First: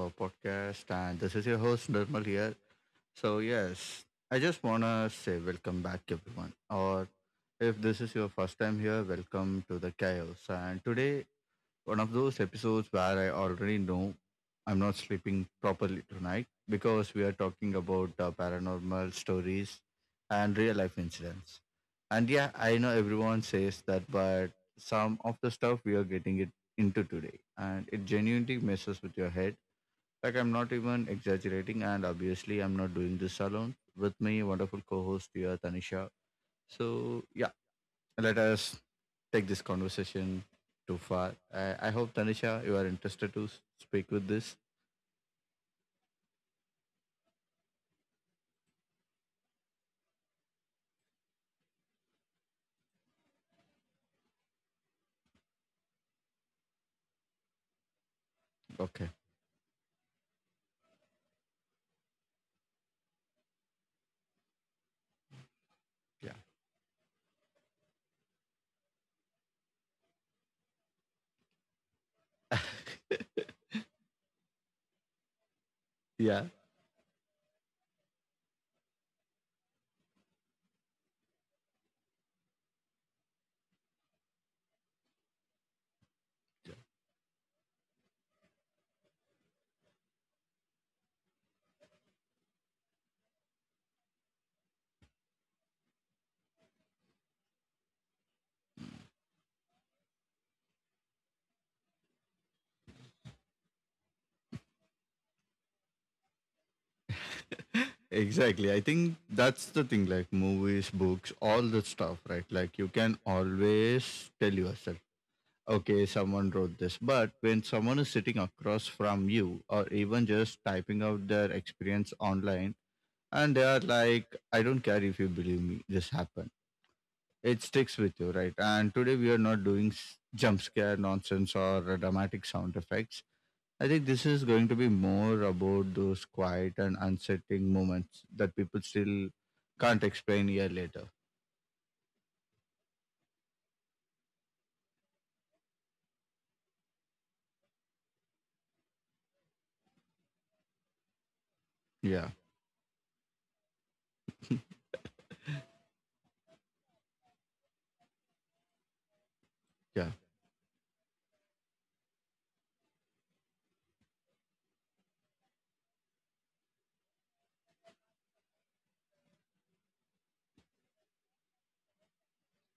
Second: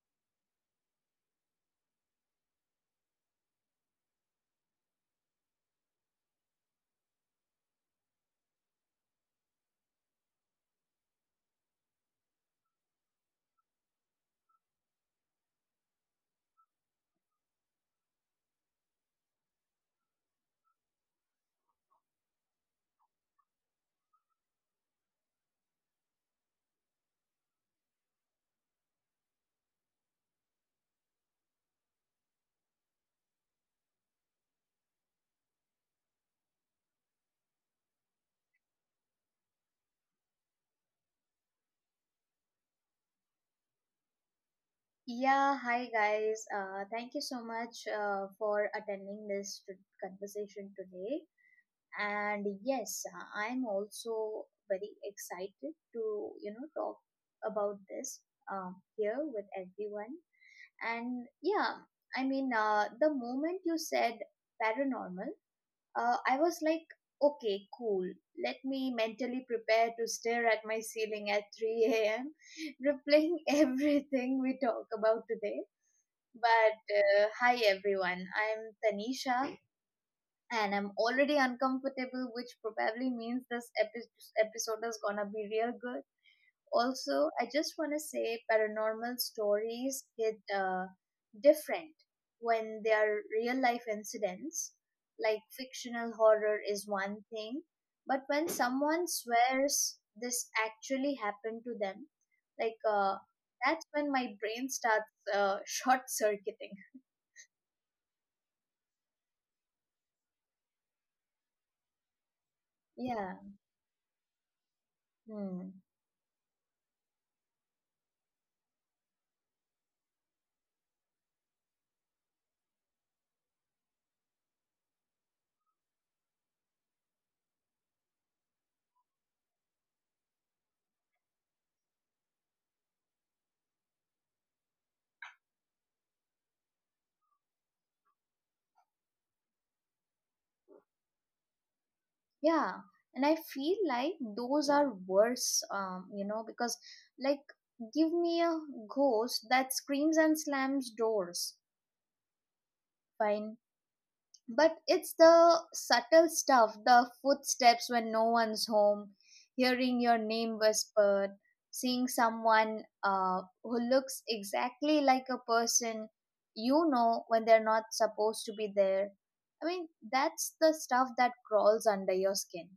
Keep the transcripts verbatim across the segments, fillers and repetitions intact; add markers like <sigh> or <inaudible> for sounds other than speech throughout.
our podcast. And this is your host, Nirmal here. So, yes, I just want to say welcome back, everyone. Or if this is your first time here, welcome to the chaos. And today, one of those episodes where I already know I'm not sleeping properly tonight because we are talking about uh, paranormal stories and real life incidents. And yeah, I know everyone says that, but some of the stuff we are getting it into today, and it genuinely messes with your head. Like I'm not even exaggerating, and obviously I'm not doing this alone. With me, wonderful co-host here, Tanisha. So yeah, let us take this conversation too far. I, I hope Tanisha, you are interested to s- speak with this. Yeah, hi guys. Uh, thank you so much uh, for attending this t- conversation today. And yes, uh, I'm also very excited to, you know, talk about this um, Okay. here with everyone. And yeah, I mean, uh, the moment you said paranormal, uh, Yeah. I was like, okay, cool. Let me mentally prepare to stare at my ceiling at three a m, replaying <laughs> everything we talk about today, <laughs> yeah. but uh, hi everyone, I'm Tanisha and I'm already uncomfortable, which probably means this epi- episode is gonna be real good. Also, I just wanna say paranormal stories hit uh, different when they are real life incidents. Like fictional horror is one thing, but when someone swears this actually happened to them, like uh, that's when my brain starts uh, <laughs> short circuiting. Exactly, I think that's the thing, like movies, books, all the stuff, right? Like you can Yeah. always tell yourself, Hmm. okay, someone wrote this, but when someone is sitting across from you or even just typing out their experience online and they are like, I don't care if you believe me, this happened, it sticks with you, right? And today we are not doing s- jump scare nonsense or dramatic sound effects. I think this is going to be more about those quiet and unsettling moments that people still can't explain a year later. Yeah. And I feel like those are worse, um, you know, because like give me a ghost that screams and slams doors. Yeah, Fine. But it's the subtle stuff, the footsteps when no one's home, hearing yeah. your name whispered, seeing someone uh, who looks exactly like a person you know when they're not supposed to be there. I mean, that's the stuff that crawls under your skin.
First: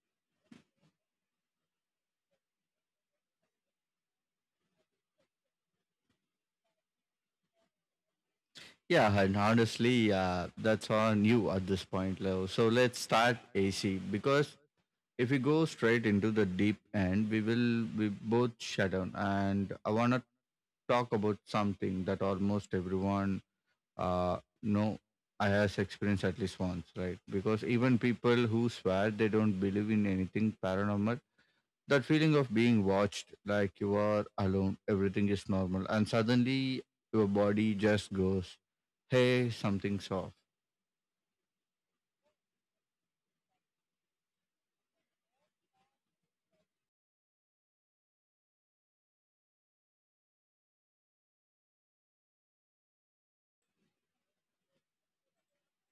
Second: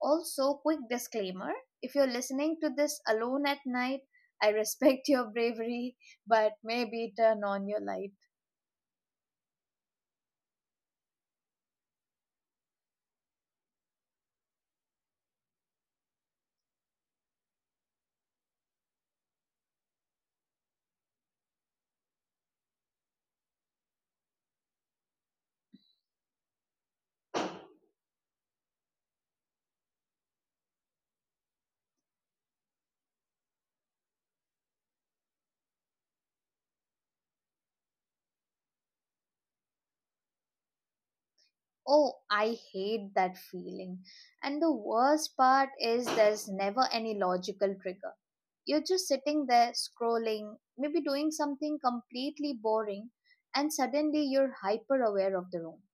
Also, quick disclaimer, if you're listening to this alone at night, I respect your bravery, but maybe turn on your light. Yeah, and honestly, uh, that's on you at this point, Leo. So let's start A C because if we go straight into the deep end, we will we both shut down. And I want to talk about something that almost everyone uh, know I has experienced at least once, right? Because even people who swear they don't believe in anything paranormal, that feeling of being watched, like you are alone, everything is normal, and suddenly your body just goes, hey, something's off. Oh, I hate that feeling. And the worst part is there's never any logical trigger. You're just sitting there scrolling, maybe doing something completely boring, and suddenly you're hyper aware of the room.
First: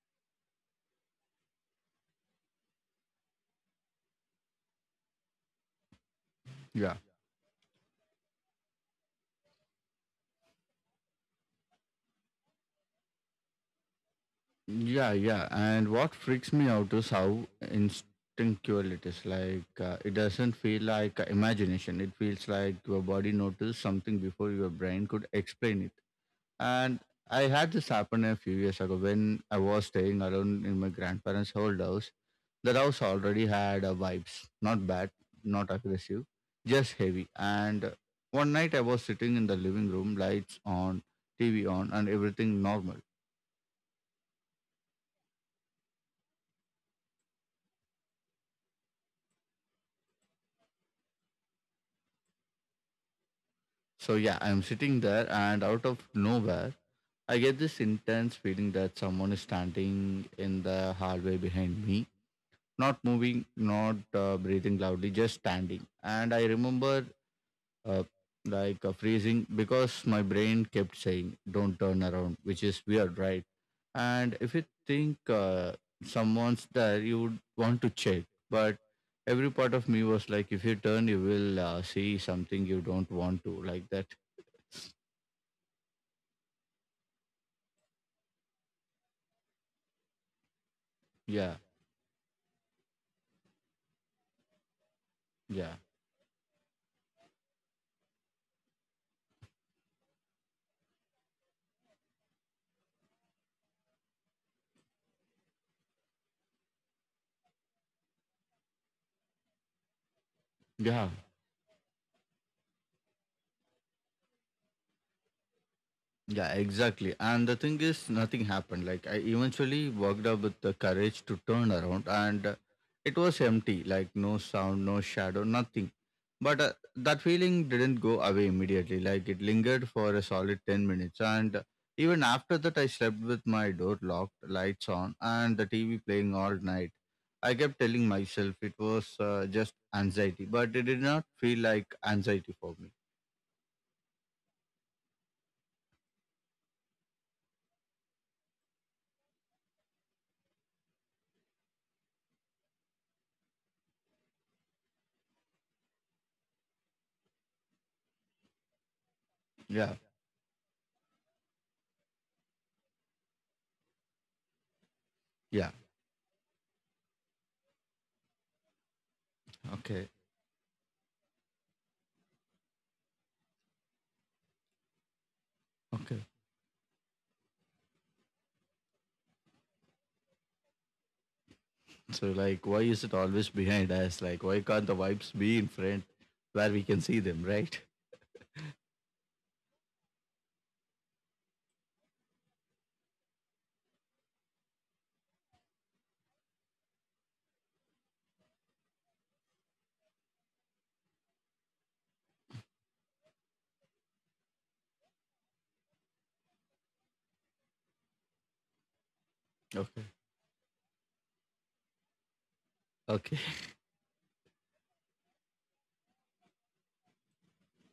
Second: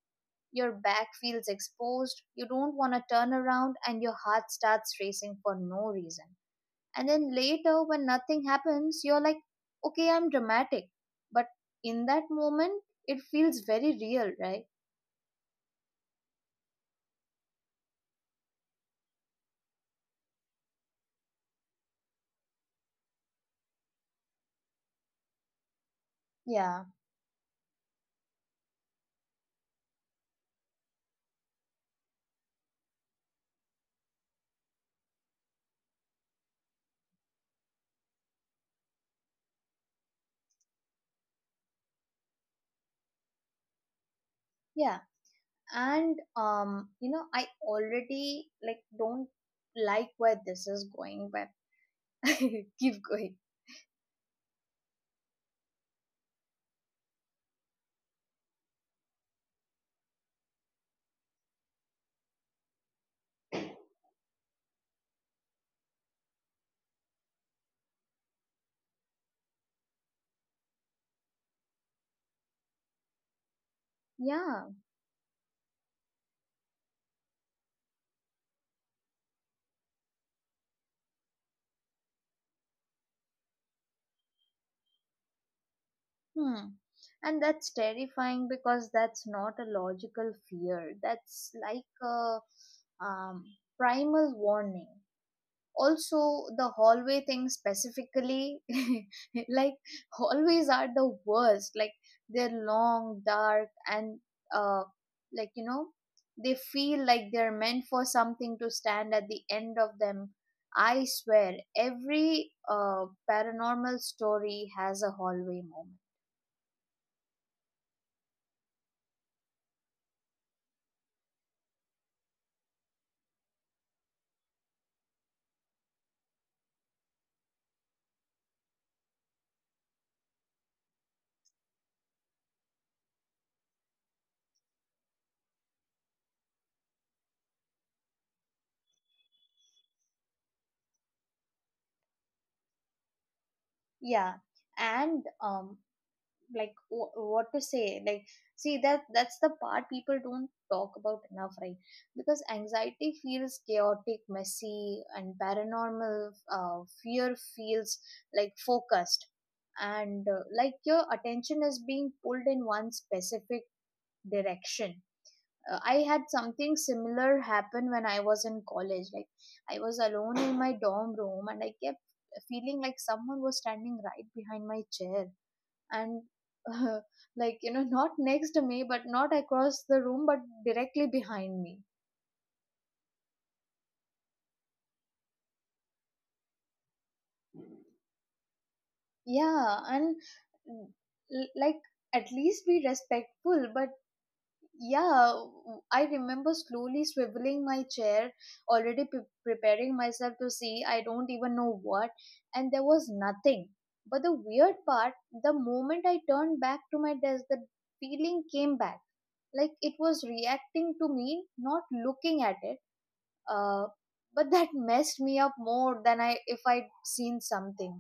Your back feels exposed, you don't want to turn around, and your heart starts racing for no reason. Yeah, And then later, when nothing happens, you're like, okay, I'm dramatic. But in that moment, it feels very real, right? yeah, yeah. And what freaks me out is how instinctual it is. Like, uh, it doesn't feel like imagination, it feels like your body noticed something before your brain could explain it. Yeah, And I had this happen a few years ago when I was staying alone in my grandparents' old house. The house already had a vibes, not bad, not aggressive, just heavy. And one night I was sitting in the living room, lights on, T V on, and everything normal. yeah. And, um, you know, I already like don't like where this is going, but <laughs> keep going. So yeah, I'm sitting there, and out of nowhere, I get this intense feeling that someone is standing in the hallway behind me, not moving, not uh, breathing loudly, just standing. And I remember uh, like uh, freezing because my brain kept saying don't turn around, which is weird, right? And if Yeah. you think uh, someone's there you would want to check, but every part of me was like, if you turn you will uh, see something you don't want to, like that. Hmm. And that's terrifying because that's not a logical fear. That's Yeah, like a um, primal warning. yeah, Also, the hallway thing specifically, <laughs> like hallways are the worst. Like they're long, dark, and uh, like you know, they feel like they're meant for something to stand at the end of them. I yeah. swear, every uh, paranormal story has a hallway moment. Yeah, exactly. And the thing is, nothing happened. Like I eventually worked up with the courage to turn around, and uh, it was empty. Like no sound, no shadow, nothing. But uh, that feeling didn't go away immediately. Like it lingered for a solid ten minutes, and even after that, I slept with my door locked, lights on, and the T V playing all night. I kept telling myself it was uh, just anxiety, but it did not feel like anxiety for me. Yeah, and um like wh- what to say, like see, that that's the part people don't talk about enough, right? Because anxiety feels chaotic, messy, and paranormal uh, fear feels like focused, Yeah, and uh, like your attention is being pulled in one specific direction. yeah, uh, I had something similar happen when I was in college. Like I was okay, alone in my dorm room and I kept feeling like someone was standing right behind my chair, and okay. <laughs> uh, like you know, not next to me, but not across the room, but directly behind me. So like, why is it always behind us? Like, why can't the vibes be in front where we can see them, right? Yeah, and l- like at least be respectful. But yeah, w- I remember slowly swiveling my chair, already pre- preparing myself to see I don't even know what, and there was nothing. But the weird part, the moment I turned back to my desk, the feeling came back, like it Okay. was reacting to me, not looking at it. Okay. Uh, but that <laughs> messed me up more than I if I'd seen something.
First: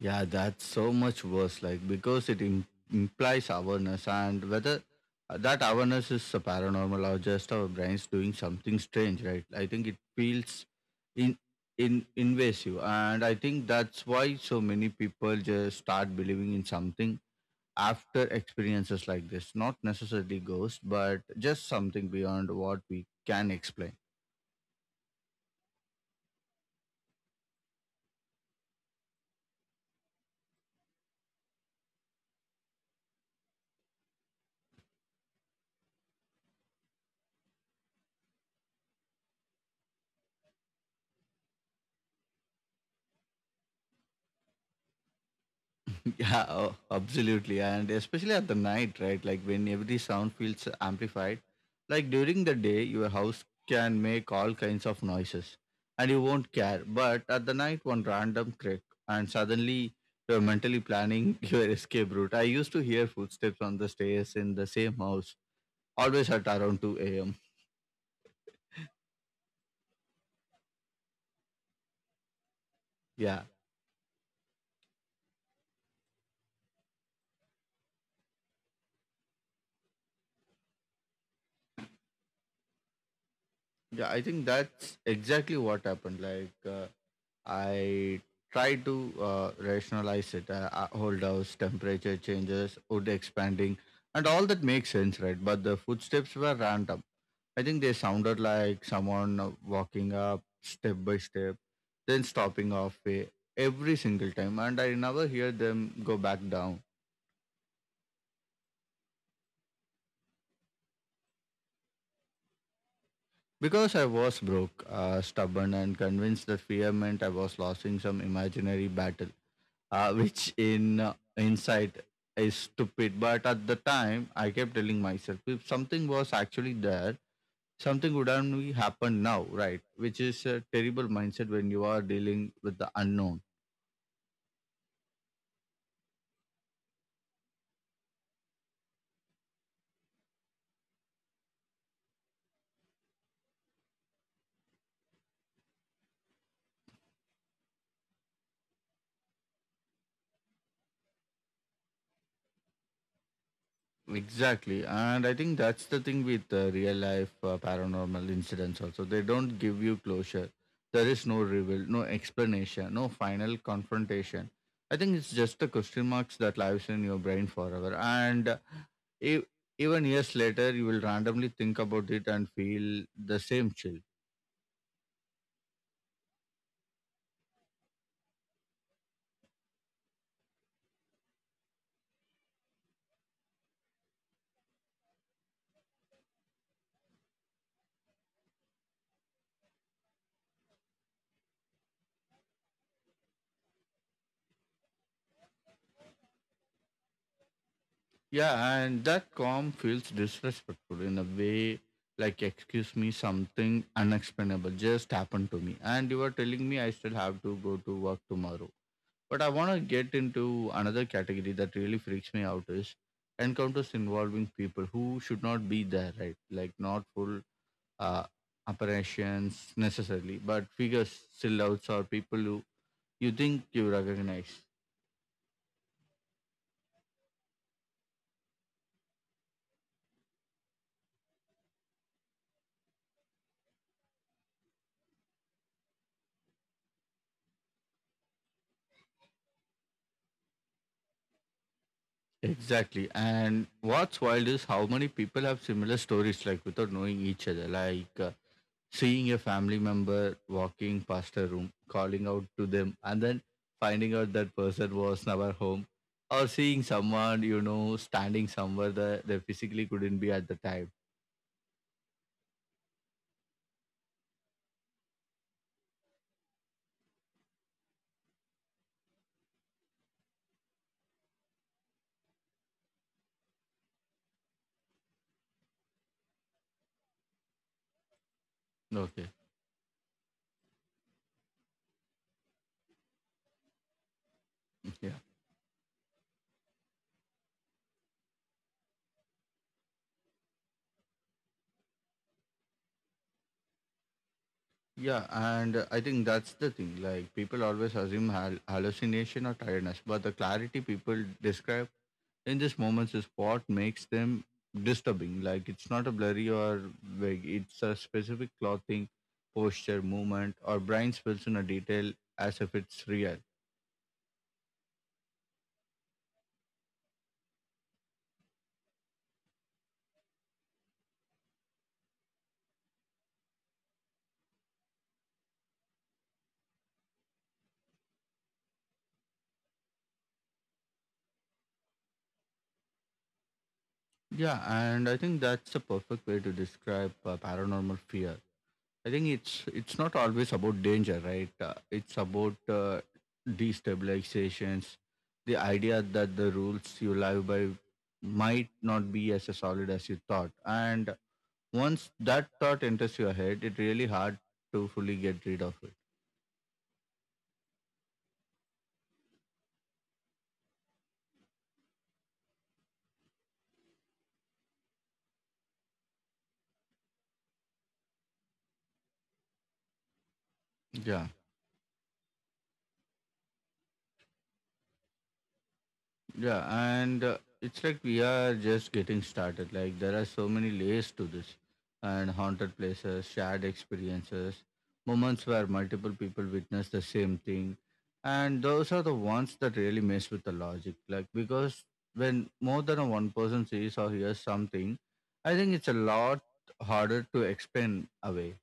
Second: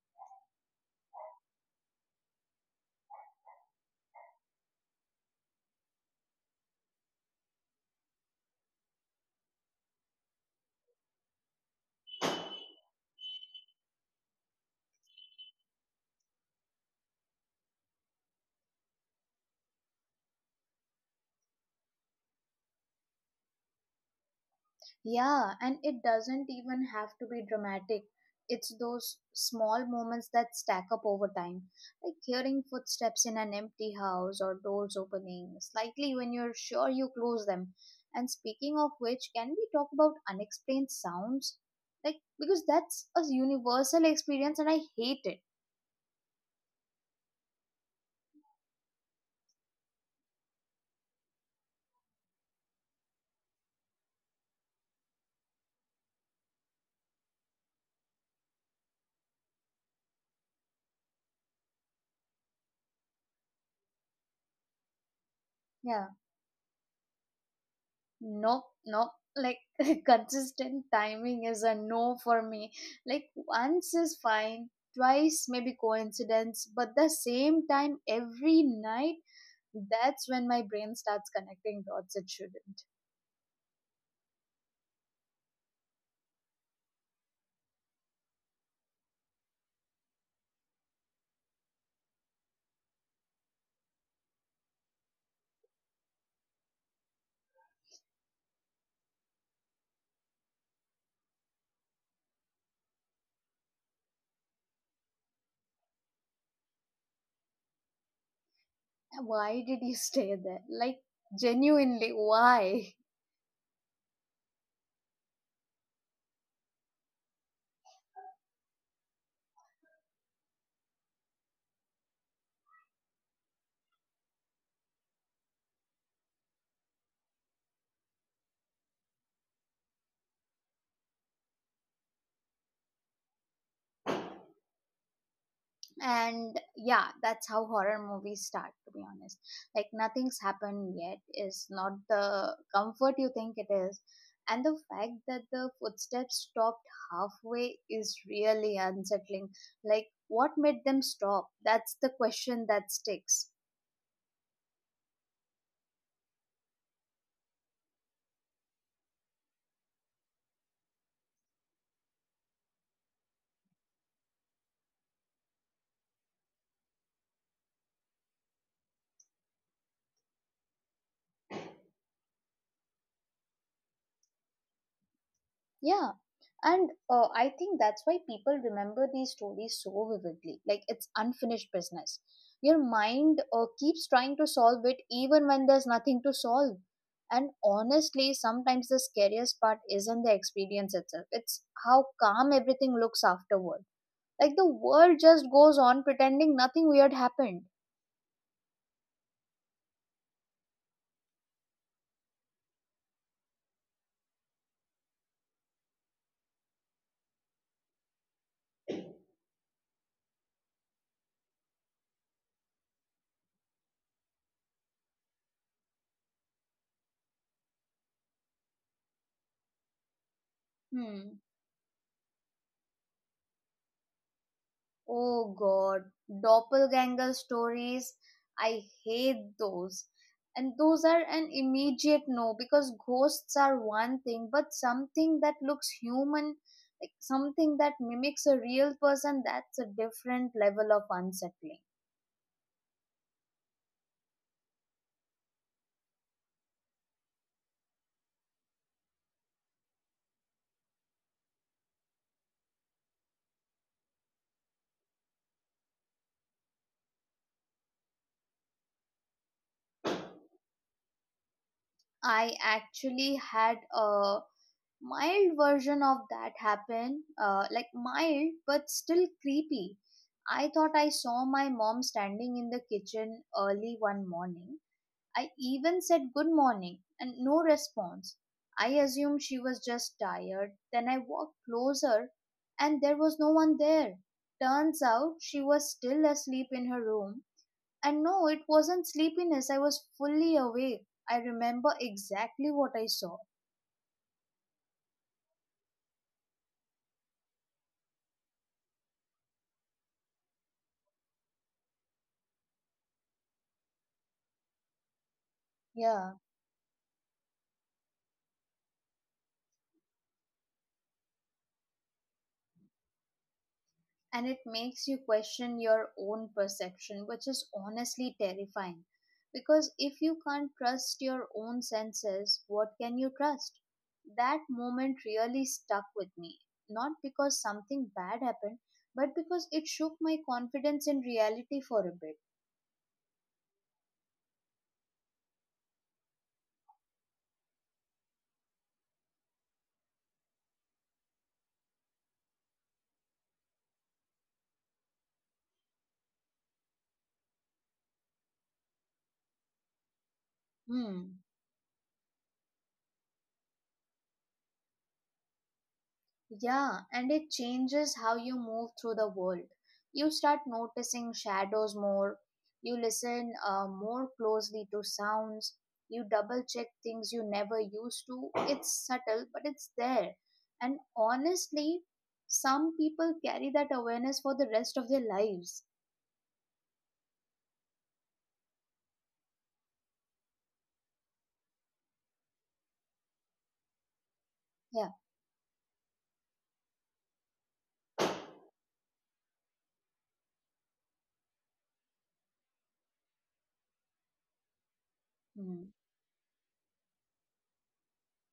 Yeah, that's so much worse. Like, because it Im- implies awareness, and whether uh, that awareness is a paranormal or just our brains doing something strange, right? I think it feels in in invasive, and I think that's why so many people just start believing in something after experiences like this, not necessarily ghosts but just something beyond what we can explain. Yeah, and it doesn't even have to be dramatic. It's those small moments that stack up over time, like hearing footsteps in an empty house or doors opening slightly when you're sure you close them. And speaking of which, can we talk about unexplained sounds? Like, because that's a universal experience and I hate it. <laughs> Yeah, oh, absolutely, and especially at the night, right? Like when every sound feels amplified, like during the day your house can make all kinds of noises and you won't care, but at the night one random crack and suddenly you're mentally planning <laughs> your escape route. I used to hear footsteps on the stairs in the same house, Yeah. always at around two a.m. Nope, nope. Like <laughs> consistent timing is a no for me. Like Yeah, once is fine, twice maybe coincidence, but the same time every night, that's when my brain starts connecting dots it shouldn't. yeah, I think that's exactly what happened. Like, uh, I tried to uh, rationalize it. Uh, uh, hold house, temperature changes, wood expanding, and all that makes sense, right? But the footsteps were random. I think they sounded like someone uh, walking up step by step, then stopping halfway every single time, and I never hear them go back down. Why did you <laughs> stay there? Like genuinely, why? Because I was broke, uh, stubborn, and convinced that fear meant I was losing some imaginary battle, uh, which in uh, hindsight is stupid. But at the time, I kept telling myself if something was actually there, something would only happen now, right? Which is a terrible mindset when you are dealing with the unknown. And yeah, that's how horror movies start, to be honest. Like nothing's happened yet is not the comfort you think it is, and the fact that the footsteps stopped halfway is really unsettling. Like what made them stop? That's the question that sticks. Exactly. And I think that's the thing with uh, real life uh, paranormal incidents also. They don't give you closure. There is no reveal, no explanation, no final confrontation. I think it's just the question marks that lives in your brain forever. And uh, e- even years later, you will randomly think about it and feel the same chill. Yeah, and uh, I think that's why people remember these stories so vividly. Like it's unfinished business. Your mind uh, keeps trying to solve it even when there's nothing to solve. And honestly, sometimes the scariest part isn't the experience itself, it's how calm everything looks afterward. Like the world just goes on pretending nothing weird happened. Yeah, and that calm feels disrespectful in a way, like, excuse me, something unexplainable just happened to me. And you are telling me I still have to go to work tomorrow. But I want to get into another category that really freaks me out is encounters involving people who should not be there, right? Like, not full uh, operations necessarily, but figures, Hmm. silhouettes, or people who you think you recognize. Oh god, doppelganger stories. I hate those. And those are an immediate no because ghosts are one thing, but something that looks human, like something that mimics a real person, that's a different level of unsettling. Exactly. And what's wild is how many people have similar stories, like without knowing each other, like uh, seeing a family member walking past a room, calling out to them, and then finding out that person was never home, or seeing someone, you know, standing somewhere that they physically couldn't be at the time. I actually had a mild version of that happen, uh, like mild but still creepy. I thought I saw my mom standing in the kitchen early one morning. I even said good morning and no response. I Okay. assumed she was just tired. Then I walked closer and there was no one there. Turns Yeah. out she was still asleep in her room. And no, it wasn't sleepiness. I was fully awake. I remember exactly what I saw. Yeah. And uh, I think that's the thing. Like people always assume hal- hallucination or tiredness, but the clarity people describe in these moments is what makes them disturbing. Like it's not a blurry Yeah. or vague, it's a specific clothing, posture, movement, or brain spills in a detail as if it's real. And it makes you question your own perception, which is honestly terrifying. Because if you can't trust your own senses, what can you trust? That moment really stuck with me, not because something bad happened, but because it shook my confidence in reality for a bit. Yeah, and I think that's the perfect way to describe uh, paranormal fear. I think it's it's not always about danger, right? Uh, it's about uh, destabilizations, the idea that the rules you live by might not be as solid as you thought, and Hmm. once that thought enters your head, it's really hard to fully get rid of it. Yeah, and it changes how you move through the world. You start noticing shadows more, you listen uh, more closely to sounds, you double check things you never used to. It's subtle, but it's there. And Yeah, honestly, some people carry that awareness for the rest of their lives. yeah, and uh, it's like we are just getting started. Like there are so many layers to this, and haunted places, shared experiences, Yeah. moments where multiple people witness the same thing, and those are the ones that really mess with the logic. Like because when more than one person sees or hears something, I think it's a Mm. lot harder to explain away.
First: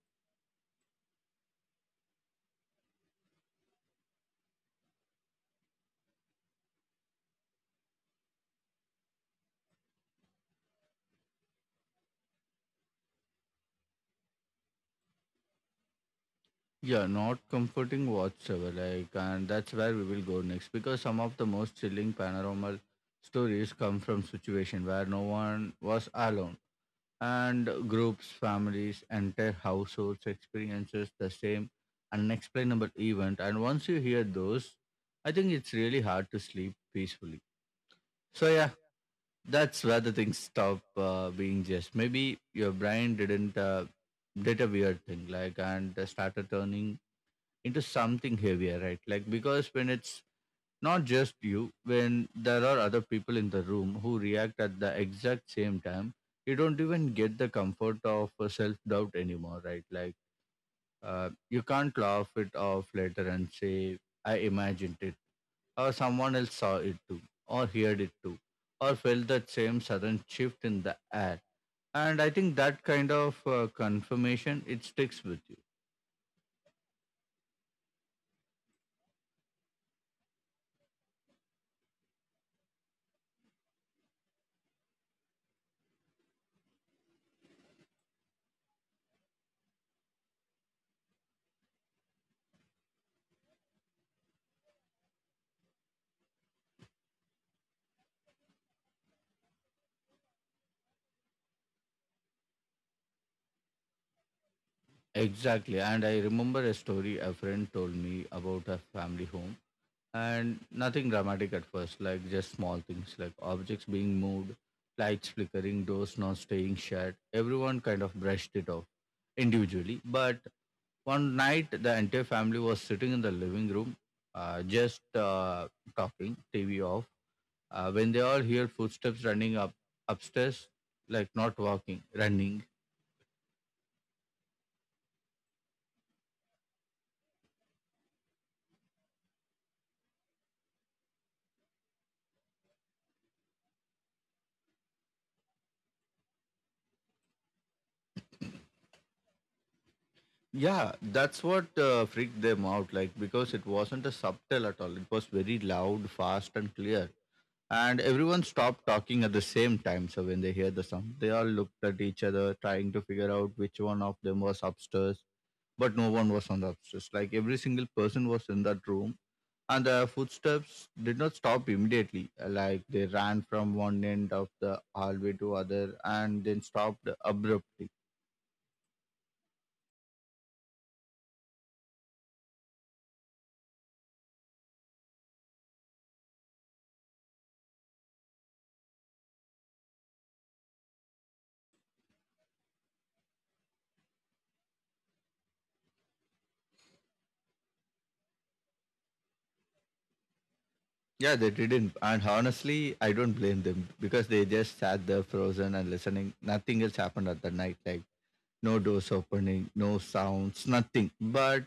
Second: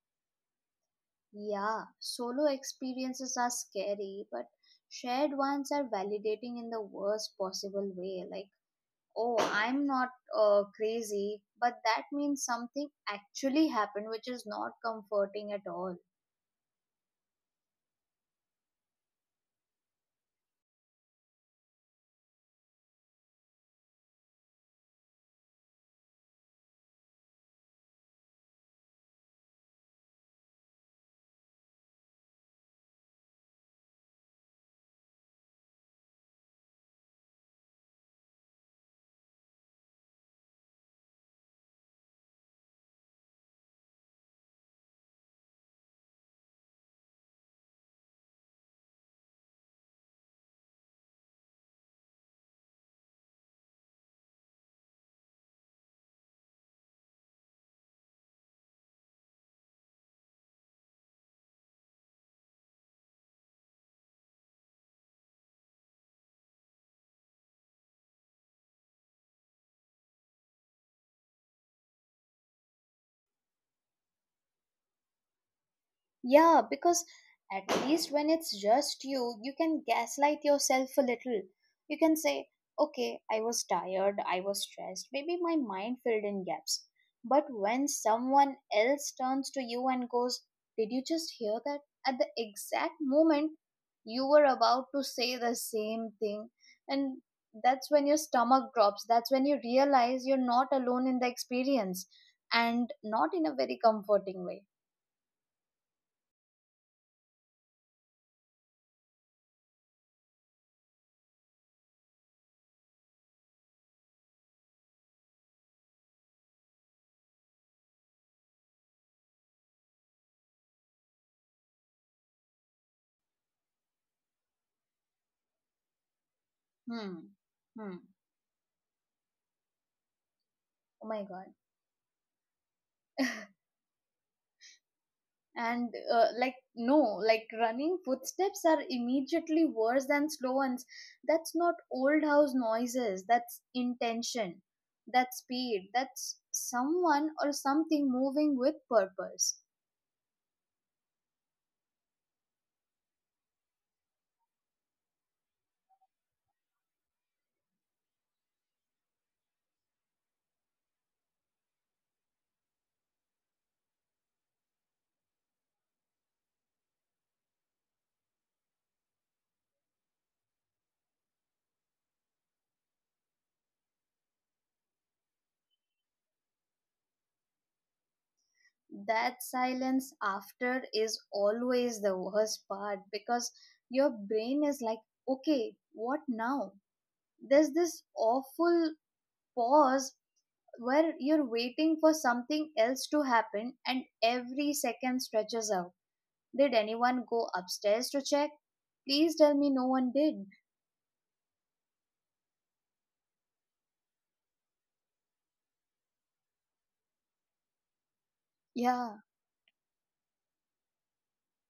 Yeah, solo experiences are scary, but shared ones are validating in the worst possible way. Like, oh, I'm not uh, crazy, but that means something actually happened, which is not comforting at all. Yeah, not comforting whatsoever. Like, and that's where we will go next because some of the most chilling paranormal stories come from situation where no one was alone, and groups, families, entire households experiences the same unexplainable event. And once you hear those, I think it's really hard to sleep peacefully. So yeah, that's where the things stop uh, being just. Maybe your brain didn't uh, did a weird thing, like, and started turning into something heavier, right? Like because when it's not just you, when there are other people in the room who react at the exact same time, you don't even get the comfort of self doubt anymore, right? Like uh, you can't laugh it off later and say, I imagined it, or someone else saw it too, or heard it too, or felt that same sudden shift in the air. And I think that kind of uh, confirmation, it sticks with you. Yeah, because at least when it's just you, you can gaslight yourself a little. You can say, okay, I was tired, I was stressed, maybe my mind filled in gaps. But when someone else turns to you and goes, did you just hear that? At the exact moment you were about to say the same thing. And that's when your stomach drops. That's when you realize you're not alone in the experience, and not in a very comforting way. Exactly. And I remember a story a friend told me about a family home, and nothing dramatic at first, like just small things like objects being moved, lights flickering, doors not staying shut. Everyone kind of brushed it off individually. But one night, the entire family was sitting in the living room, uh, just uh, talking, T V off. Hmm. Uh, Hmm. When they all hear footsteps running up upstairs, Oh my like god. not walking, running. And uh, like no, like running footsteps are immediately worse than slow ones. That's not old house noises. That's intention. That's speed. That's someone or something moving with purpose. Yeah, that's what uh, freaked them out, like because it wasn't a subtle at all. It was very loud, fast, and clear. And everyone stopped talking at the same time. So when they hear the sound, they all looked at each other, trying to figure out which one of them was upstairs. But no one was on the upstairs. Like every single person was in that room, and the footsteps did not stop immediately. Like they ran from one end of the hallway to other, and then stopped abruptly. That silence after is always the worst part because your brain is like, okay, what now? There's this awful pause where you're waiting for something else to happen and every second stretches out. Did anyone go upstairs to check? Please tell me no one did. Yeah, they didn't. And honestly, I don't blame them because they just sat there frozen and listening. Nothing else happened at the night, like no doors Yeah. opening, no sounds, nothing. But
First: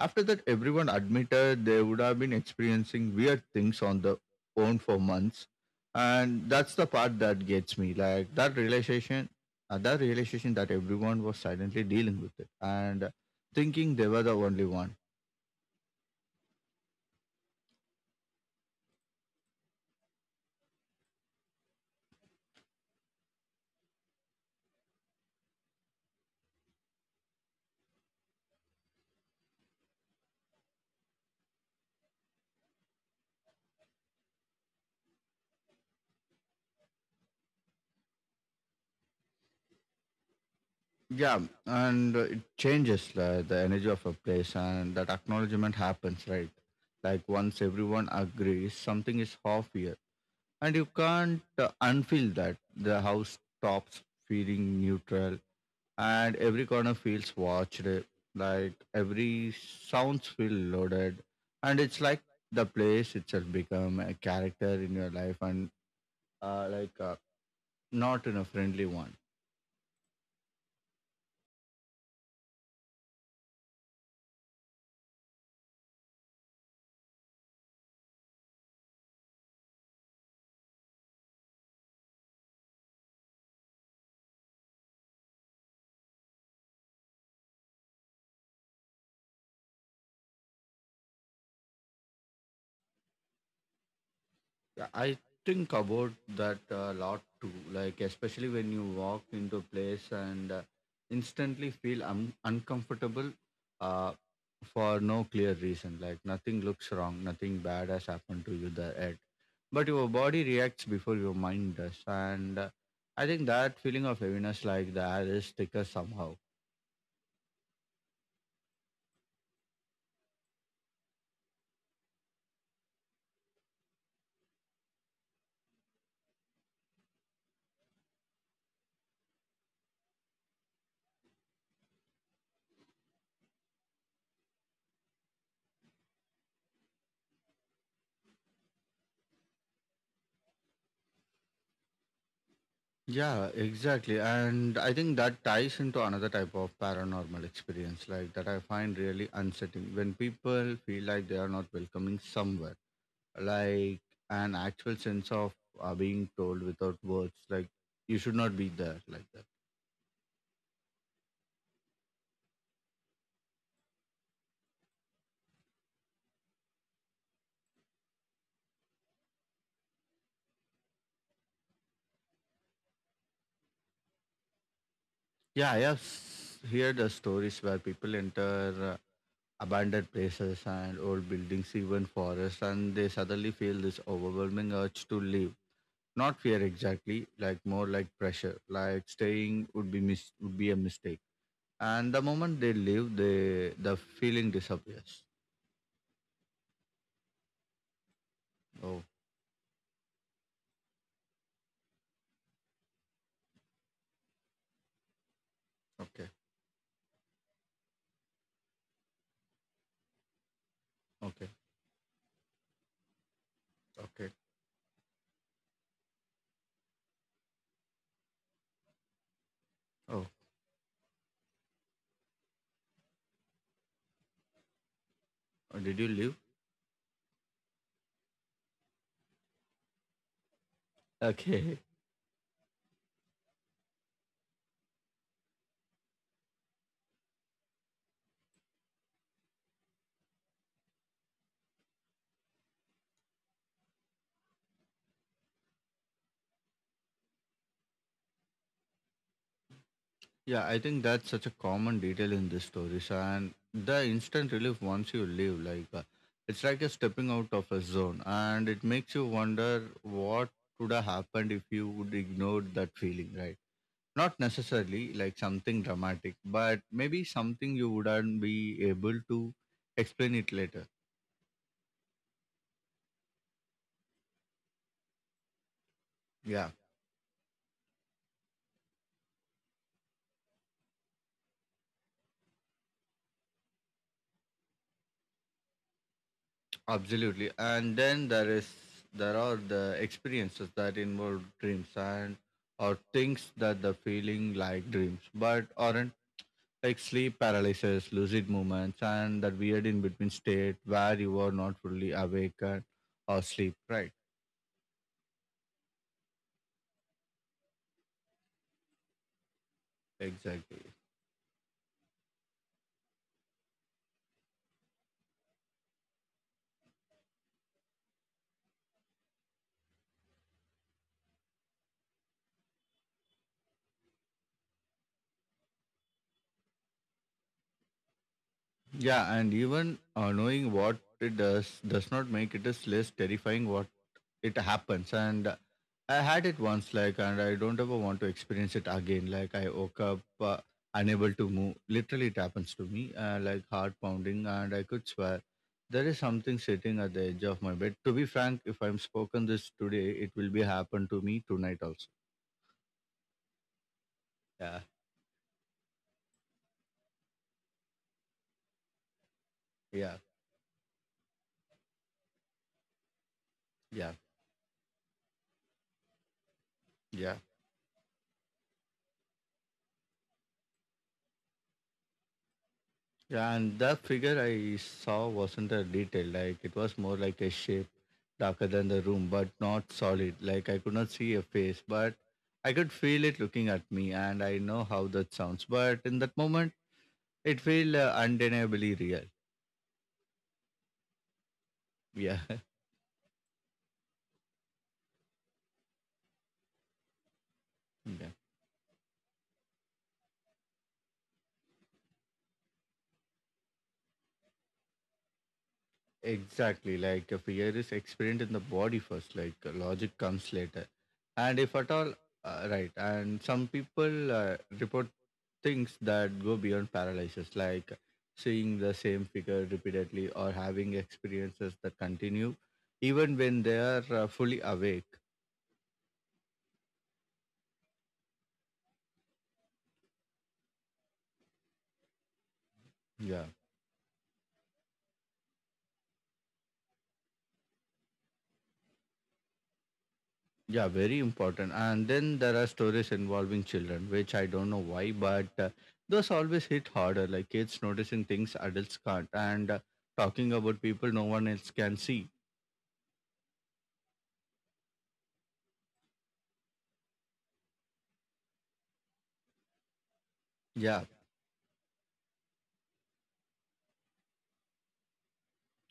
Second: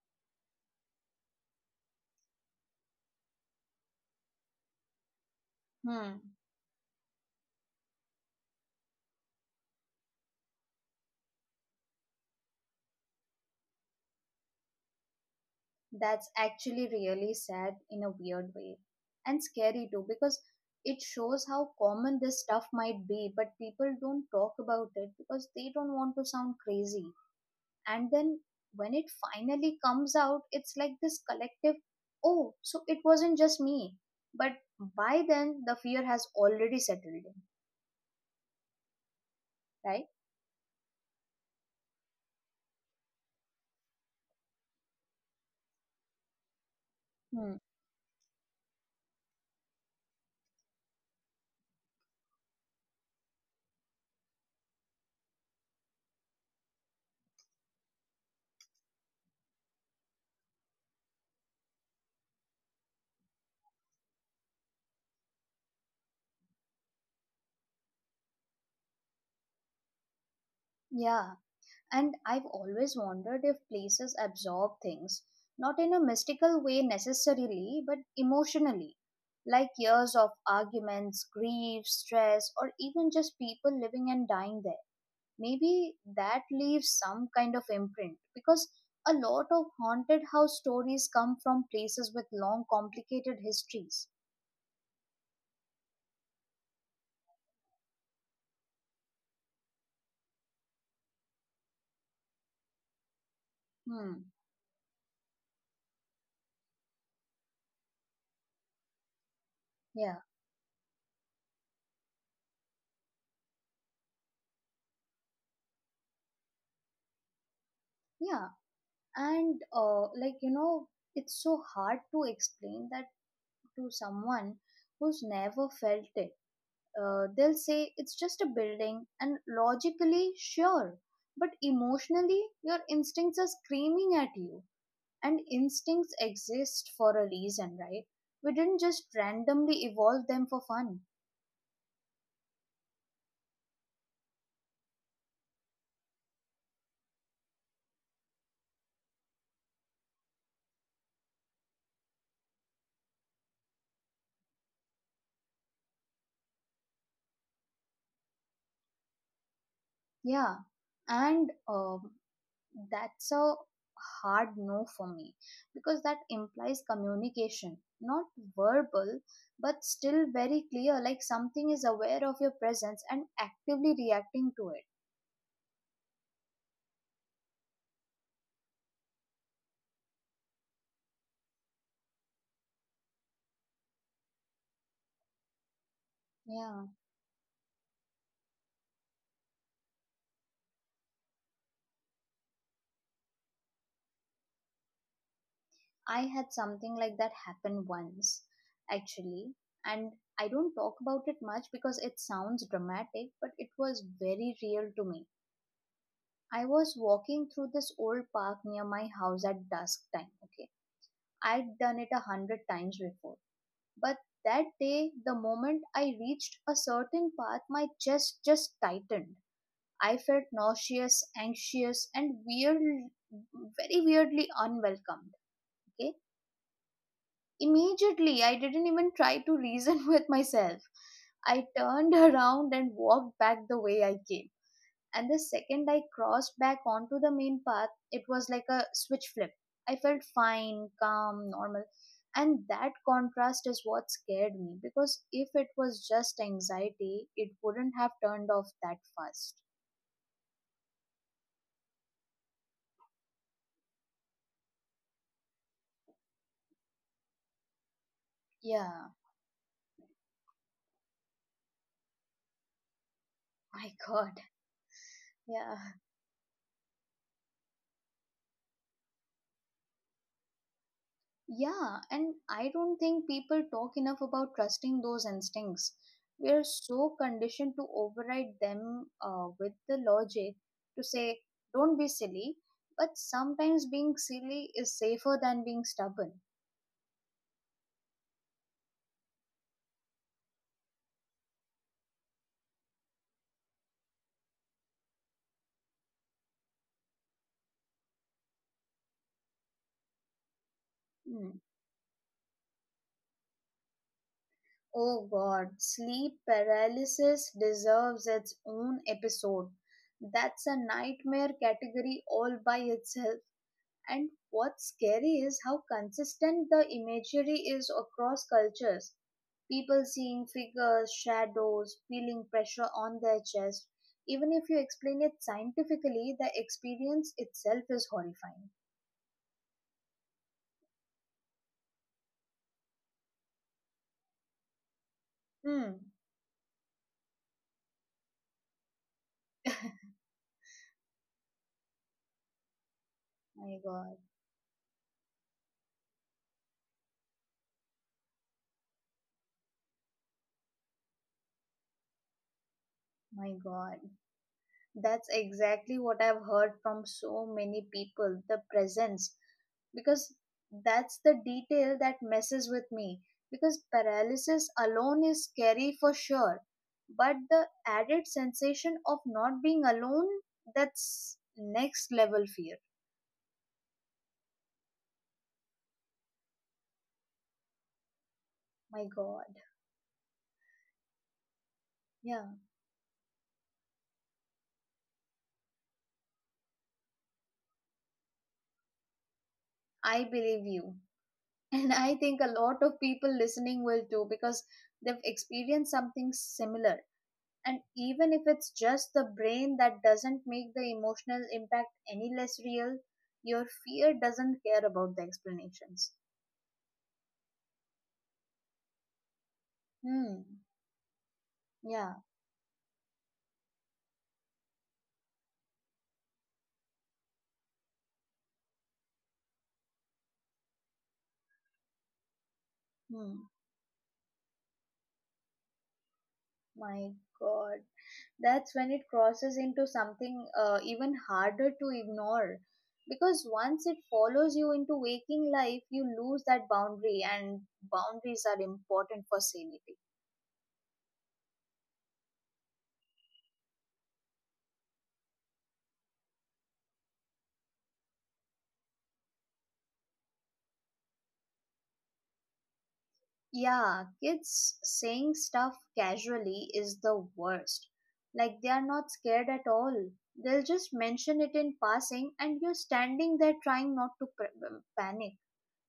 after that, everyone admitted they would have been experiencing weird things on their own for months. Hmm. And that's the part that gets me. Like that realization, uh, that realization that everyone was silently dealing with it and thinking they were the only one. That's actually really sad in a weird way. And scary too, because it shows how common this stuff might be, but people don't talk about it because they don't want to sound crazy. And then when it finally comes out, it's like this collective, oh, so it wasn't just me. But by then the fear has already settled in, right? Yeah, and uh, it changes uh, the energy of a place, and that acknowledgement happens, right? Like Hmm. once everyone agrees, something is off here, and you can't uh, unfeel that. The house stops feeling neutral, and every corner feels watched. Like every sounds feel loaded, and it's like the place itself become a character in your life, and uh, like uh, not in a friendly one. Yeah, and I've always wondered if places absorb things, not in a mystical way necessarily, but emotionally, like years of arguments, grief, stress, or even just people living and dying there. Maybe that leaves some kind of imprint because a lot of haunted house stories come from places with long complicated histories. Yeah, I think about that a lot too. Like especially when you walk into a place and uh, instantly feel un- uncomfortable uh, Hmm. for no clear reason. Like nothing looks wrong, nothing bad has happened to you there yet. But your Yeah. body reacts before your mind does, and uh, I think that feeling of heaviness, like the air is thicker somehow. Yeah, and uh, like you know, it's so hard to explain that to someone who's never felt it. Uh, they'll say it's just a building, and logically sure, but emotionally your instincts are screaming at you. And instincts exist for a reason, right? We didn't just randomly evolve them for fun. Yeah, exactly. And I think that ties into another type of paranormal experience, like that I find really unsettling when people feel like they are not welcoming somewhere, like an actual sense of uh, being told without words, like you should not be there, like that. Yeah. And um, that's a hard no for me because that implies communication, not verbal, but still very clear, like something is aware of your presence and actively reacting to it. Yeah, I have s- heard the stories where people enter uh, abandoned places and old buildings, even forests, and they suddenly feel this overwhelming urge to leave. Not fear Yeah. exactly, like more like pressure. Like staying would be mis- would be a mistake. And the moment they leave, the the feeling disappears. I had something like that happen once, Oh, actually, and I don't talk about it much because it sounds dramatic, but it was very real to me. okay, I was walking through this old park near my house at dusk time, okay? okay, I'd done it a hundred times before, but okay. that day, the moment I reached a certain path, my chest just tightened. I Oh, felt nauseous, anxious, and weird, very weirdly unwelcomed. uh, did you Okay, leave? immediately, I didn't even try to reason <laughs> with myself. I Okay. turned <laughs> around and walked back the way I came. And the second I crossed back onto the main path, it was like a switch flip. I felt fine, calm, normal. And that contrast is what scared me because if it was just anxiety, it wouldn't have turned off that fast. Yeah, I think that's such a common detail in these stories, and the instant relief once you leave, like uh, it's like you're stepping out of a zone, and it Yeah, makes you wonder what would have happened if you would ignore that feeling, right? <laughs> my Not god. necessarily like Yeah. something dramatic, but maybe something you wouldn't be able to explain it later. Yeah, and I don't think people talk enough about trusting those instincts. We are Yeah, so conditioned to override them uh, with the logic to say, don't be silly, but sometimes being silly is safer than being stubborn. absolutely. And then there is there are the experiences that involve dreams and or things that the feeling like dreams, but aren't like sleep paralysis, lucid movements, and that weird in between state where you Hmm. are not fully awake and- or sleep. Right? Oh god, sleep paralysis deserves its own episode. That's a Exactly. nightmare category all by itself. And what's scary is how consistent the imagery is across cultures. People seeing figures, shadows, feeling pressure on their chest. Even if you explain it scientifically, the experience itself is horrifying. Yeah, and even uh, knowing what it does does not make it is less terrifying what it happens. And uh, Hmm. I had it once, like, and I don't ever want to experience it again. Like, I woke <laughs> up uh, unable to move. Literally, it happens to me, uh, like My heart God, pounding, and I could swear there is something sitting at the edge of my bed. To be frank, if I'm spoken this today, it will be happen to me tonight also. my God. Yeah, That's exactly what I've heard from so many people, the presence. yeah, Because that's the detail that messes with me. Because yeah, paralysis alone is scary for sure. yeah. But the added sensation of not being alone, that's next level fear. Yeah, and the figure I saw wasn't a detail, like it was more like a shape darker than the My room, but God. not solid. Like I could not see a face, but Yeah, I could feel it looking at me, and I know how that sounds. But in that moment, it felt uh, undeniably real. I believe you. <laughs> And I Yeah. think a lot of people listening will too because they've experienced something similar. And even if <laughs> it's just the brain, that doesn't make the emotional impact any less real, your fear doesn't care about the explanations. Exactly, like a fear is experienced in the body first, like uh, logic Hmm. comes later. And if at all, Yeah. uh, right, and some people uh, report things that go beyond paralysis, like seeing the same figure repeatedly or having experiences that continue even Hmm. when they are uh, fully awake. My God, that's when it crosses into something uh, even harder to ignore, Yeah. because once it follows you into waking life you lose that boundary, and boundaries are important for sanity. Yeah, very important. And then there are stories involving children, which I don't know why, but uh, those always hit harder, like kids noticing things adults can't, and uh, talking about people no one else can see. Yeah, kids saying stuff casually is the worst. Like, they are not scared at all. They'll just Yeah, mention it in passing and you're standing there trying not to pr- panic.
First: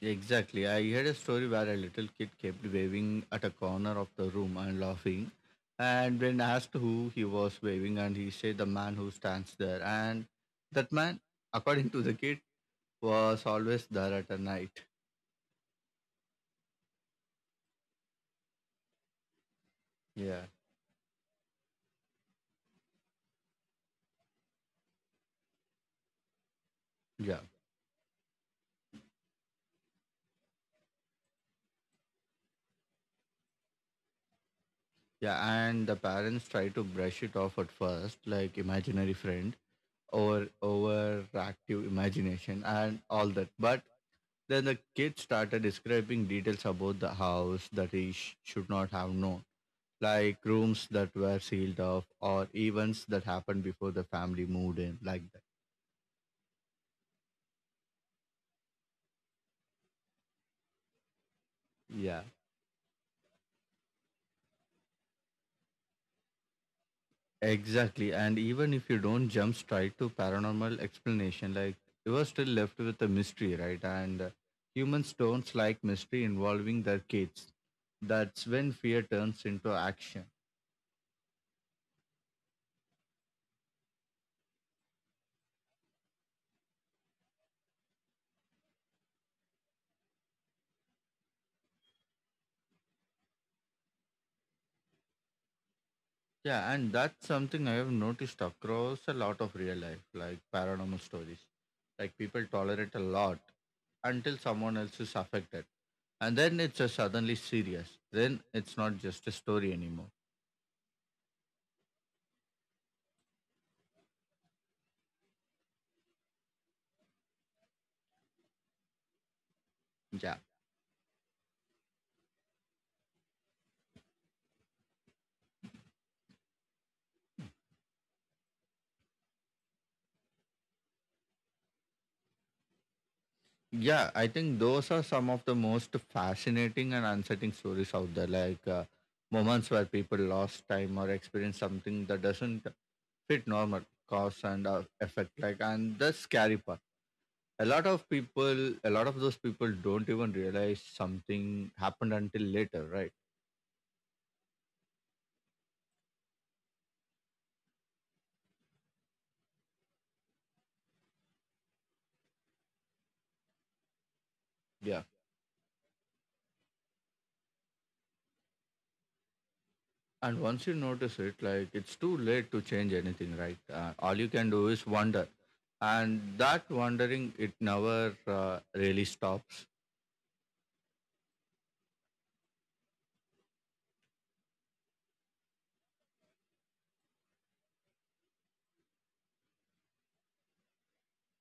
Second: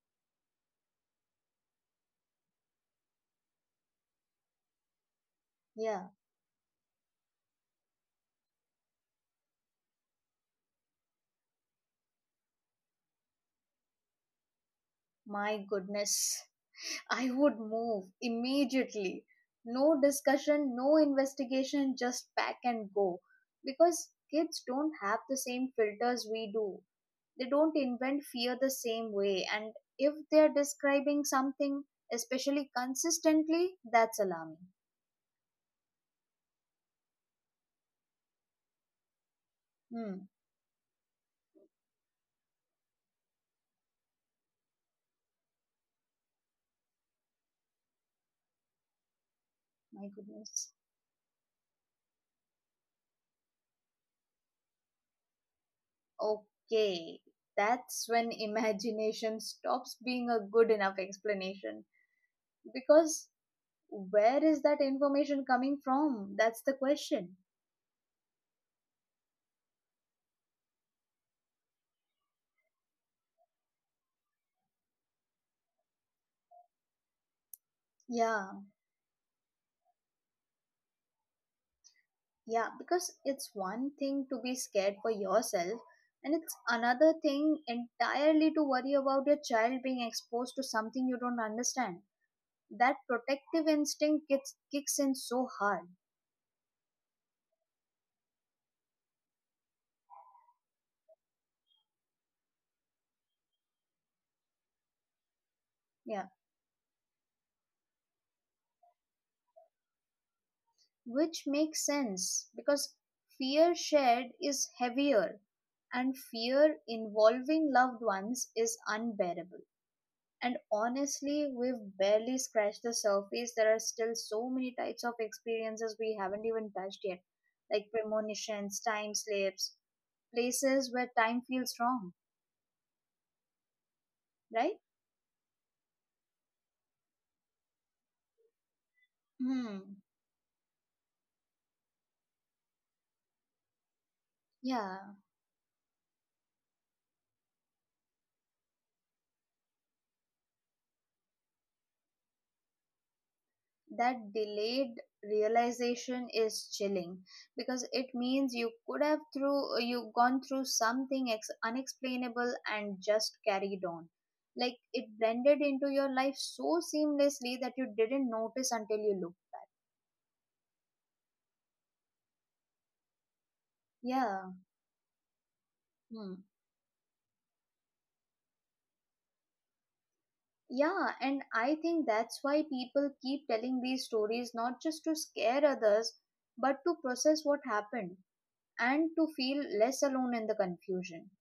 exactly. I heard a story where a little kid kept waving at a corner of the room and laughing. Yeah, And when asked who he was waving, and he said the man who stands there. And that man, according to the kid, was always there at a night. my goodness. I would move immediately. No Yeah, discussion, no investigation, just pack and go. Because kids don't have the same filters we do. yeah. They don't invent fear the same way. And if they're describing something, especially consistently, that's alarming. Yeah, and the parents try to brush it off at first, like imaginary friend Hmm, or overactive imagination and all that. But then the kid started describing details about the house that he sh- should not have known, my like goodness. rooms that were sealed off or events that happened before the family moved in, like that. Okay, that's when <laughs> imagination stops being a good enough explanation. Yeah. Because where is that information coming from? That's the question. Exactly. And even if you don't jump straight to paranormal explanation, like you are still left with a mystery, right? And uh, humans don't like mystery involving their kids. That's Yeah, when fear turns into action. yeah, because it's one thing to be scared for yourself, and it's another thing entirely to worry about your child being exposed to something you don't understand. That protective instinct gets, kicks in so hard. Yeah, and that's something I have noticed across a lot of real life, like paranormal stories. Like people tolerate a lot until someone else is affected. Yeah, And then it's uh, suddenly serious. Then it's not just a story anymore. which makes sense because fear shared is heavier, and fear involving loved ones is unbearable. And Yeah. honestly, we've barely scratched the surface. There are still so many types of experiences we haven't even touched yet, like premonitions, time slips, places where time feels wrong, right? Yeah, I think those are some of the most fascinating and unsettling stories out there, like uh, Hmm. moments where people lost time or experienced something that doesn't fit normal cause and uh, Yeah, effect. Like, and the scary part. A lot of people, a lot of those people don't even realize something happened until later, right? that delayed realization is chilling, because it means you could have through you gone through something ex- unexplainable and just carried on. Like it Yeah. blended into your life so seamlessly that you didn't notice until you looked. And once you notice it, like, it's too late to change anything, right? Uh, all you can Yeah, do is wonder. And Hmm. that wondering, it never uh, really stops. Yeah, and I think that's why people keep telling these stories, not just to scare others, but to process what happened and to feel less alone in the confusion.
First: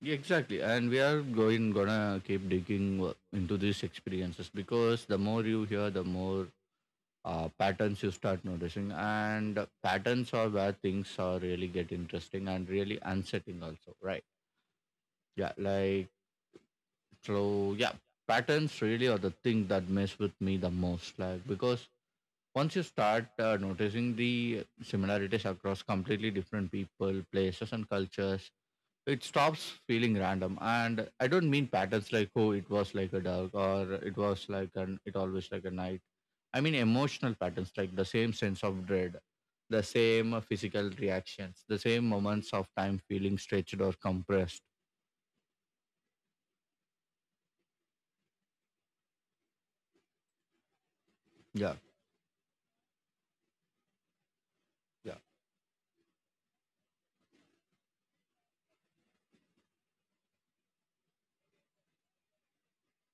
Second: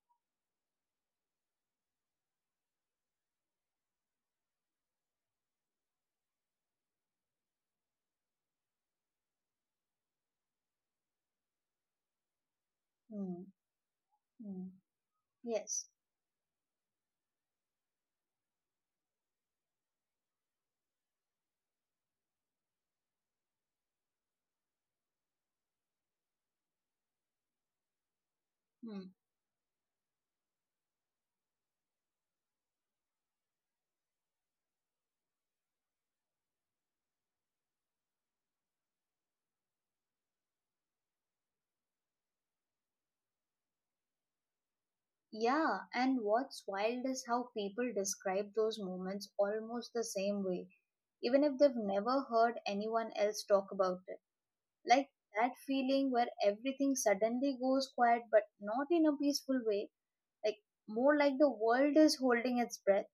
Yeah, exactly, and we are going gonna keep digging uh, into these experiences because the more you hear, the more uh, patterns you start noticing, and patterns are where things are really get interesting and really Hmm. unsettling, also, right? Hmm. Yeah, Yes. like so, yeah, patterns really are the thing that mess with me the most, like because once you start uh, noticing the similarities across completely different people, places, and cultures, Hmm. it stops feeling random. And I don't mean patterns like, oh, it was like a dog or it was like an it always like a night. I mean emotional patterns like the same sense of dread, the same uh, physical reactions, the same moments of time feeling stretched or compressed. Yeah, and what's wild is how people describe those moments almost the same way, even if Yeah, they've never heard anyone else talk about it. Like yeah. that feeling where everything suddenly goes quiet, but not in a peaceful way, like more like the world is holding its breath.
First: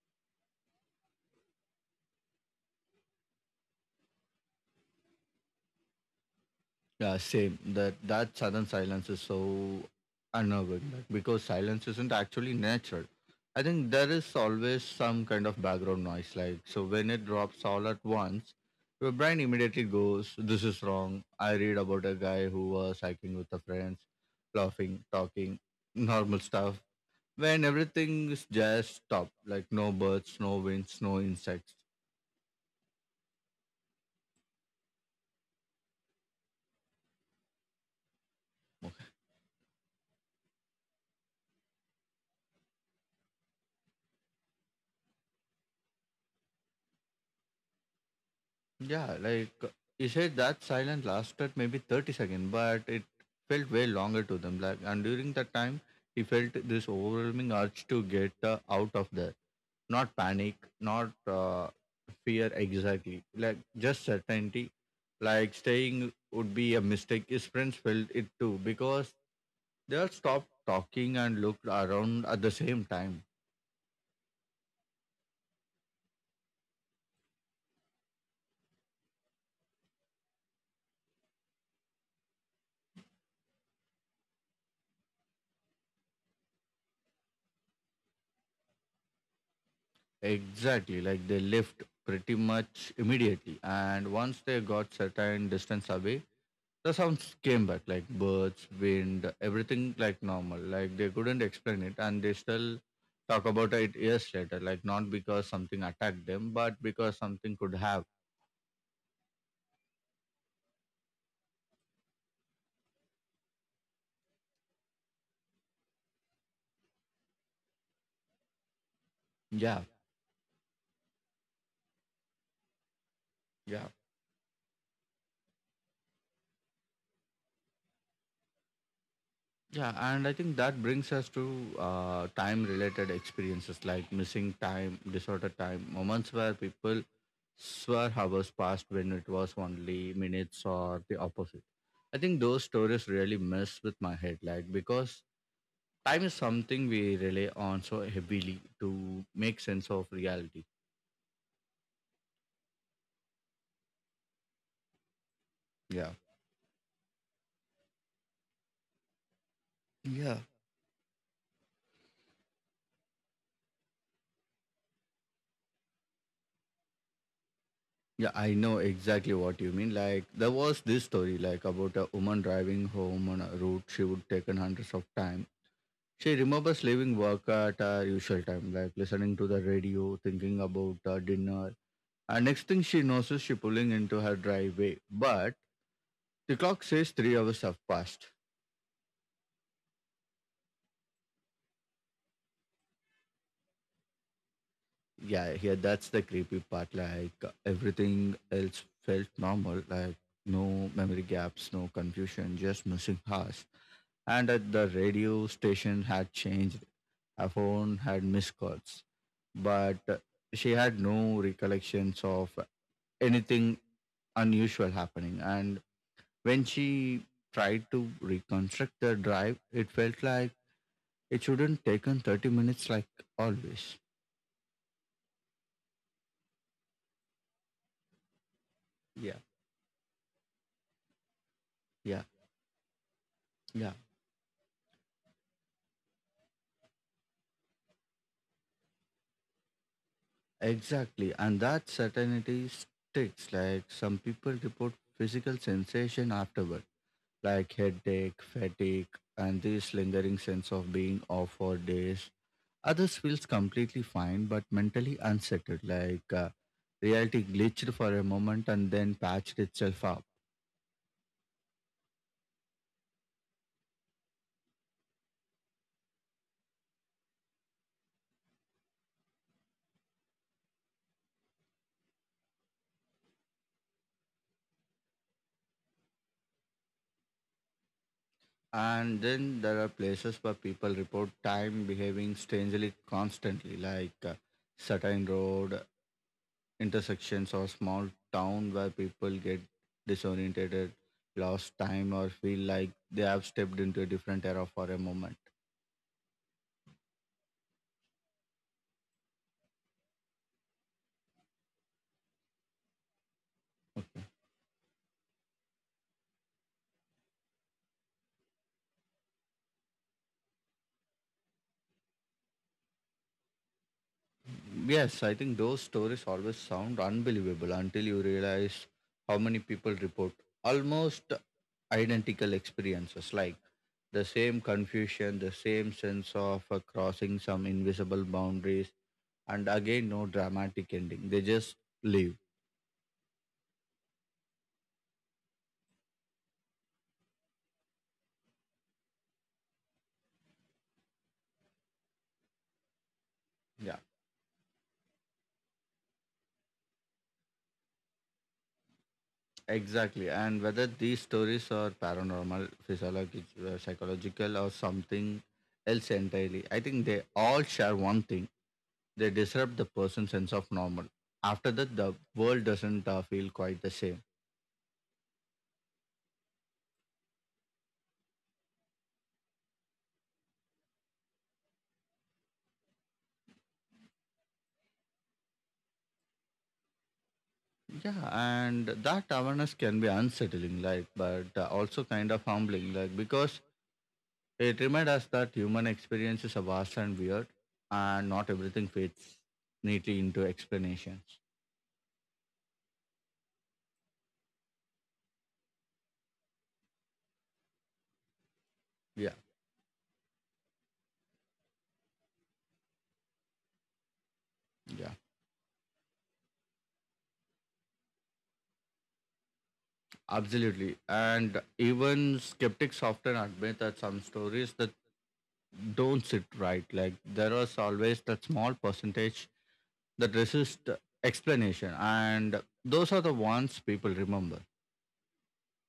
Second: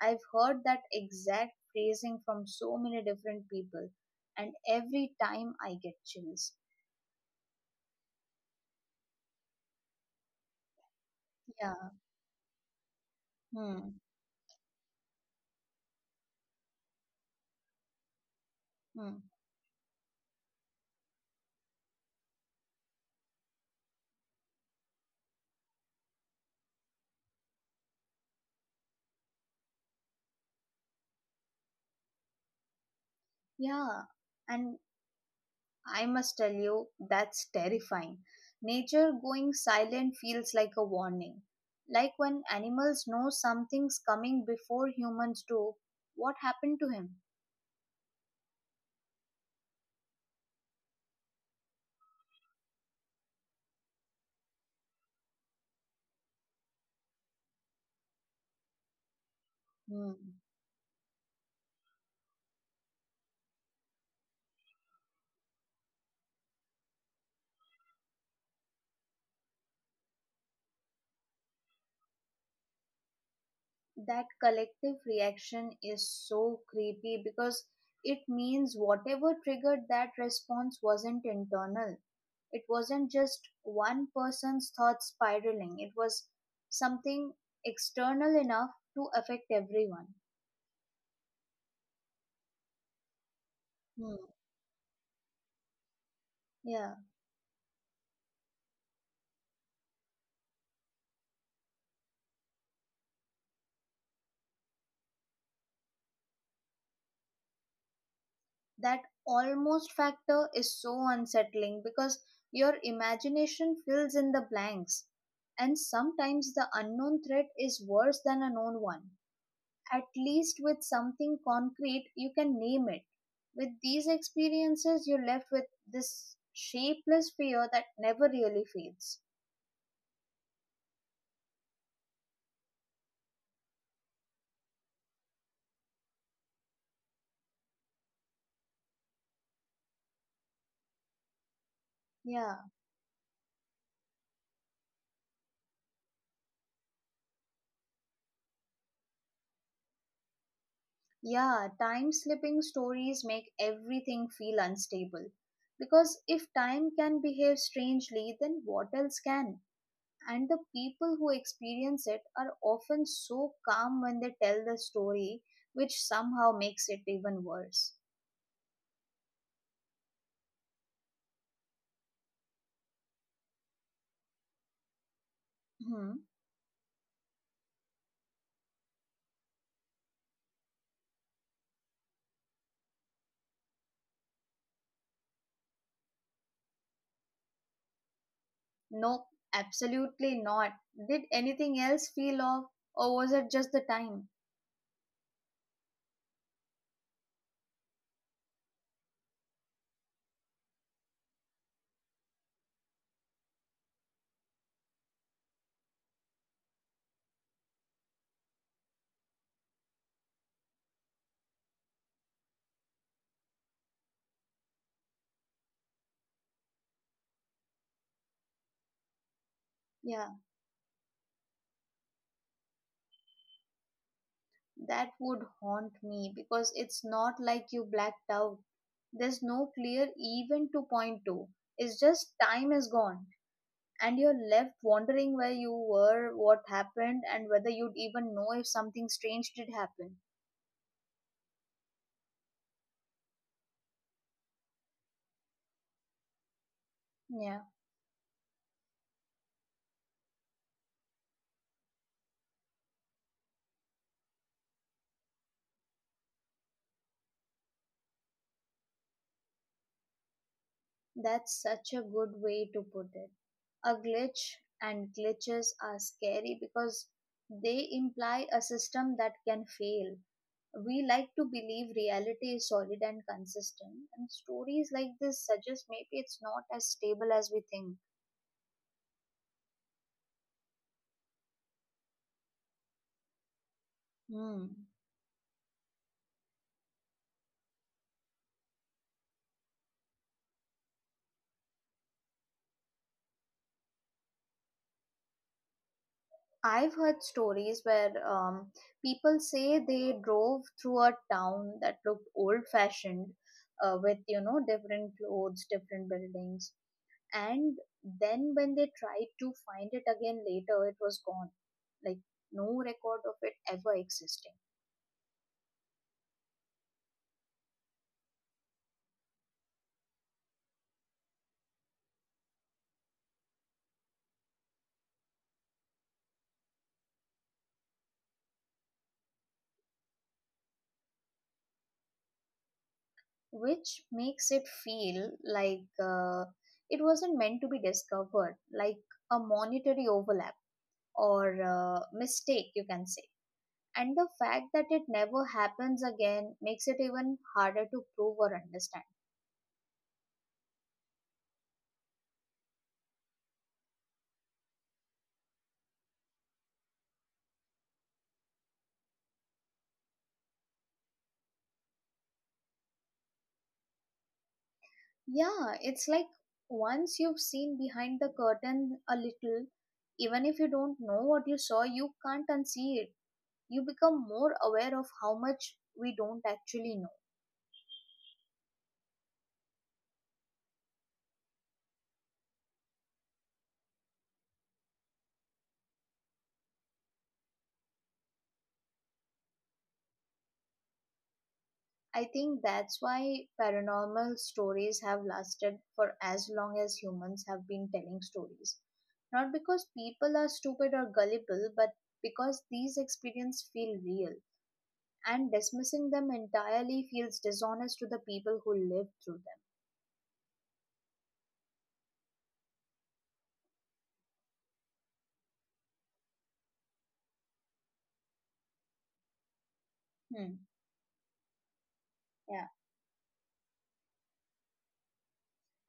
I've heard that exact phrasing from so many different people, and every time I get chills. Yeah, same. That that sudden silence is so unnerving that- because silence Yeah. isn't actually natural. I think Hmm. there is always some kind of background noise. Like so, when it drops all at once, your Hmm. brain immediately goes, "This is wrong." I read about a guy who was hiking with the friends, laughing, talking, normal stuff. When everything is just stopped, like no birds, no winds, no insects. Yeah. And I must tell you, that's terrifying. Nature going silent feels like a warning. Like when animals know something's coming before humans do. What happened to him? Yeah, like you said, that silence lasted maybe thirty seconds, but it felt way longer to them. Like, and during that time, he felt this overwhelming urge to get uh, out of there. Not Hmm. panic, not uh, fear exactly, like just certainty. Like staying would be a mistake. His friends felt it too because they all stopped talking and looked around at the same time. That collective reaction is so creepy, because it means whatever triggered that response wasn't internal. It wasn't just one person's thoughts spiraling, it was something external enough to affect everyone. Exactly, like they left pretty much immediately, and Hmm. once they got certain distance away, Yeah, the sounds came back like birds, wind, everything like normal. Like they couldn't explain it, and they still talk about it years later. Like not because something attacked them, but because something could have. that almost factor is so unsettling, because your imagination fills in the blanks, and sometimes the unknown threat is worse than a known one. Yeah, At least with something concrete you can name it, with yeah, these experiences you're left with this shapeless fear that never really fades. yeah. And I think that brings us to uh, time-related experiences like missing time, disorder time, moments where people swear hours passed when it was only minutes or the opposite. I think Yeah, those stories really mess with my head, like because time is something we rely on so heavily to make sense of reality. yeah time slipping stories make everything feel unstable, Yeah. because if time can behave strangely then what else can. Yeah. And the people who experience it are often so calm when they tell the story, which somehow makes it even worse. Yeah, I know exactly what you mean. Like there was this story like about a woman driving home on a route she would taken hundreds of time. Hmm. She remembers leaving work at her usual time, like listening to the radio, thinking about uh, dinner, and next thing she notices, she pulling into her driveway. But the clock says three hours have passed. No, absolutely not. Did anything else feel off, or was it just the time? Yeah, here that's the creepy part. Like everything else felt normal. Like no memory gaps, no confusion, just missing hours. And at the radio station had changed. Her phone had missed calls, but uh, she had no recollections of anything unusual happening. And when she tried to reconstruct the drive, it felt Yeah, like it shouldn't taken thirty minutes like always. that would haunt me because it's not like you blacked out. Yeah. There's no clear event to point to. It's Yeah, just time is gone, yeah, and you're left wondering where you were, what happened, and whether you'd even know if something strange did happen. exactly. And that certainty sticks. Like some people report physical sensation afterward, Yeah. like headache, fatigue, and this lingering sense of being off for days. Others feels completely fine, but mentally unsettled, like uh, reality glitched for a moment and then patched itself up. That's such a good way to put it. A glitch, and glitches are scary because they imply a system that can fail. We like to believe reality is solid and consistent, and stories like this suggest maybe it's not as stable as we think. And then there are places where people report time behaving strangely constantly, like uh, Hmm. certain road intersections or small town where people get disoriented, lost time, or feel like they have stepped into a different era for a moment. I've heard stories where um, people say they drove through a town that looked old fashioned uh, with, you know, different clothes, different buildings, and then when they tried to find it again later it was gone, like no record of it ever existing. Yes, I think those stories always sound unbelievable until you realize how many people report almost identical experiences, like the same confusion, the same sense of uh, crossing some invisible boundaries. And again, no dramatic ending, they just leave. Which makes it feel like uh, it wasn't meant to be discovered, like a monetary overlap or uh, mistake you can say. Yeah, And the fact that it never happens again makes it even harder to prove or understand. exactly. And whether these stories are paranormal, physiological, uh, psychological or something else entirely, I think they all share one thing: they disrupt the person's sense of normal. After that the world doesn't uh, feel quite the same. Yeah, it's like once you've seen behind the curtain a little, even if you don't know what you saw, you can't unsee it. You become more aware of how much we don't actually know. Yeah, and that awareness can be unsettling, like but uh, also kind of humbling, like because it reminds us that human experiences are vast and weird, and not everything fits neatly into explanations. I think that's why paranormal stories have lasted for as long as humans have been telling stories. Yeah, Not because people are stupid or gullible, but because these experiences feel real. yeah, And dismissing them entirely feels dishonest to the people who lived through them. absolutely. And even skeptics often admit that some stories that don't sit right, like there is always that small percentage that Hmm. resist explanation, and Yeah. those are the ones people remember.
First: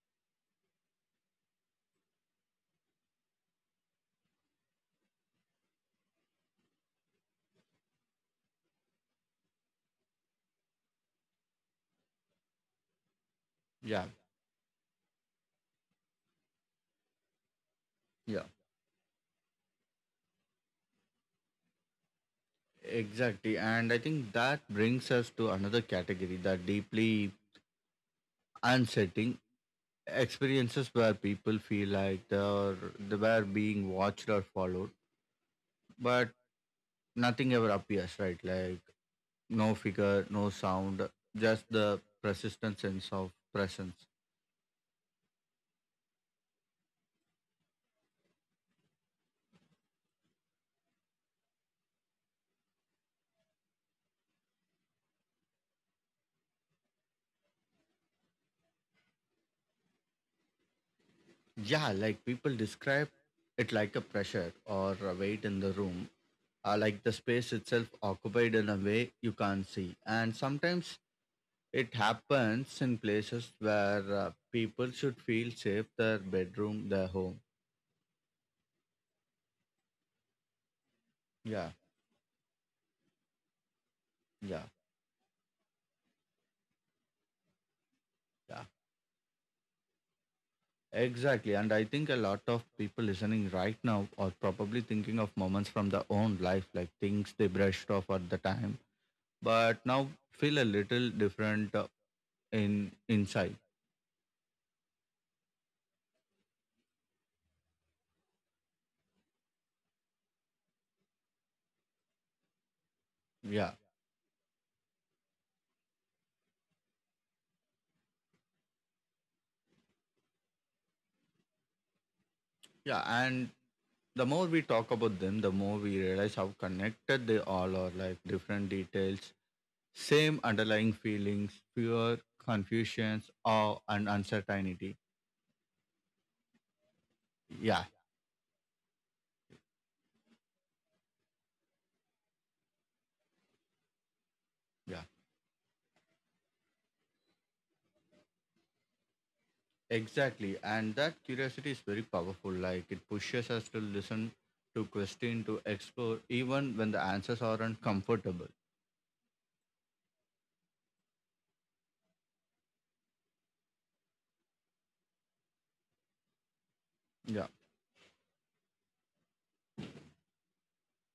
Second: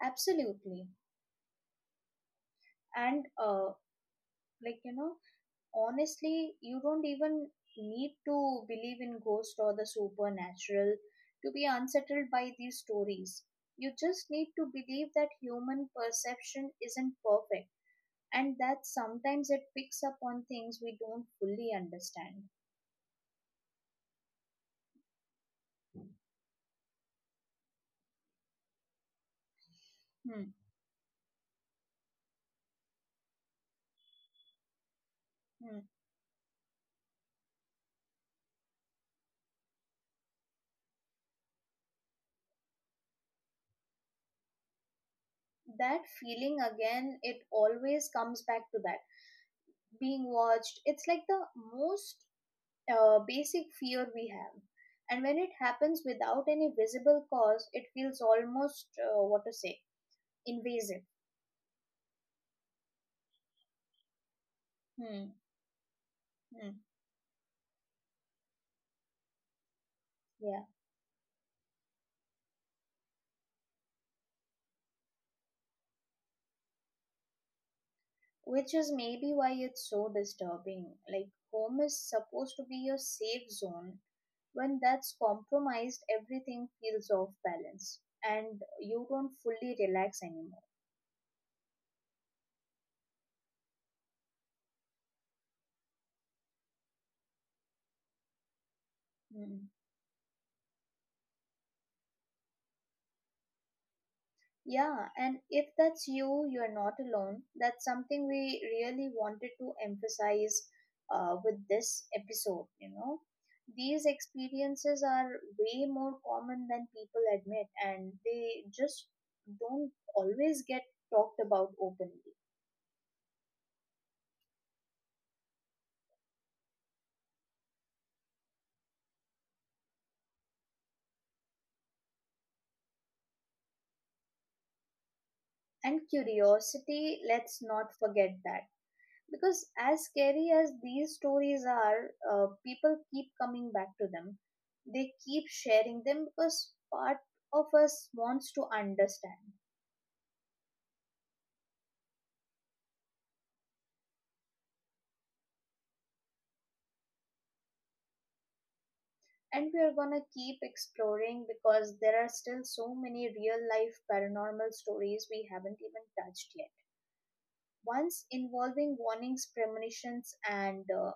Absolutely. And uh, like you know, honestly, you don't even need to believe in ghost or the supernatural to be unsettled by these stories. You Yeah, just need to believe that human perception isn't perfect, yeah, and that sometimes it picks up on things we don't fully understand. exactly. And I think that brings us to another category, that deeply unsettling Hmm. experiences where people feel like they're they were being watched or followed, hmm. but nothing ever appears, right? Like no figure, no sound, just the persistent sense of presence. That feeling again, it always comes back to that. Being watched, it's like the most uh, basic fear we have. And when it happens without any visible cause, it feels almost, uh, what to say, invasive. Yeah, like people describe it like a pressure or a Hmm. weight in the room, Hmm. uh, like the space itself occupied in a way you can't see. And Yeah. sometimes it happens in places where uh, people should feel safe, their bedroom, their home. Which is maybe why it's so disturbing. Like, Yeah, home is supposed to be your safe zone. yeah, When that's compromised, everything feels off balance and yeah. you don't fully relax anymore. Exactly. And I think a lot of people listening right now are probably thinking of moments from their own life, like things they brushed off at the time, Hmm. but now feel a little different uh, in inside. Yeah, and if that's you, you're not alone. That's something we really wanted to emphasize uh, with this episode, you know. Yeah. These experiences are way more common than people admit, and they just don't always get talked about openly. Yeah. And the more we talk about them, the more we realize how connected they all are, like different details, same underlying feelings: fear, confusions, awe, and uncertainty. And curiosity, let's Yeah. not forget that. Because as scary as these stories are, uh, people keep coming back to them, Yeah. they keep sharing them because part of us wants to understand. Exactly. And that curiosity is very powerful. Like it pushes us to listen, to question, to explore, even when the answers aren't comfortable. And we are going to keep exploring, because there are still so many real life paranormal stories we haven't even touched yet. Yeah. Once involving warnings, premonitions, and uh,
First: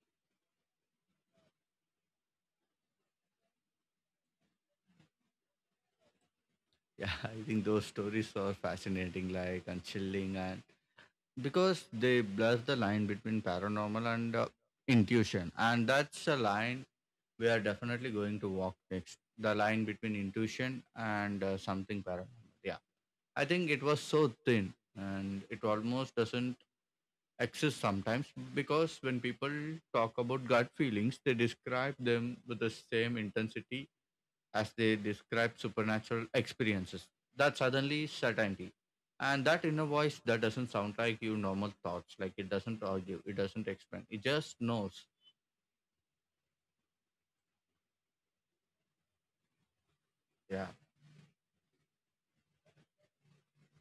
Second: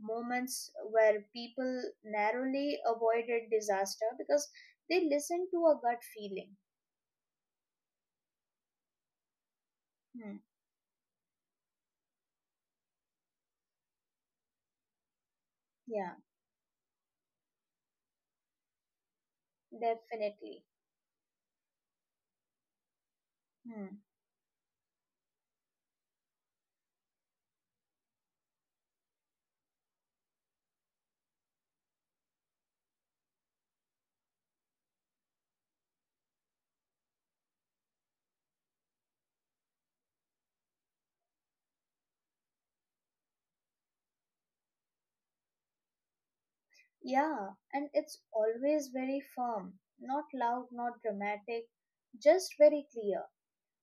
moments where people narrowly avoided disaster because they listened to a gut feeling. Yeah. <laughs> I think those stories are fascinating, like and Hmm. chilling, and because they blur the line between paranormal and uh, intuition. And Yeah. that's a line we are definitely going to walk next. The line between Definitely. intuition and uh, something paranormal. Yeah. I think it Hmm. was so thin and it almost doesn't access sometimes, because when people talk about gut feelings, they describe them with the same intensity as they describe supernatural experiences. That suddenly certainty. And that inner voice that doesn't sound like your normal thoughts. Like it doesn't argue, it doesn't explain. It just knows. Yeah, and it's always very firm, not loud, Yeah, not dramatic, just very clear.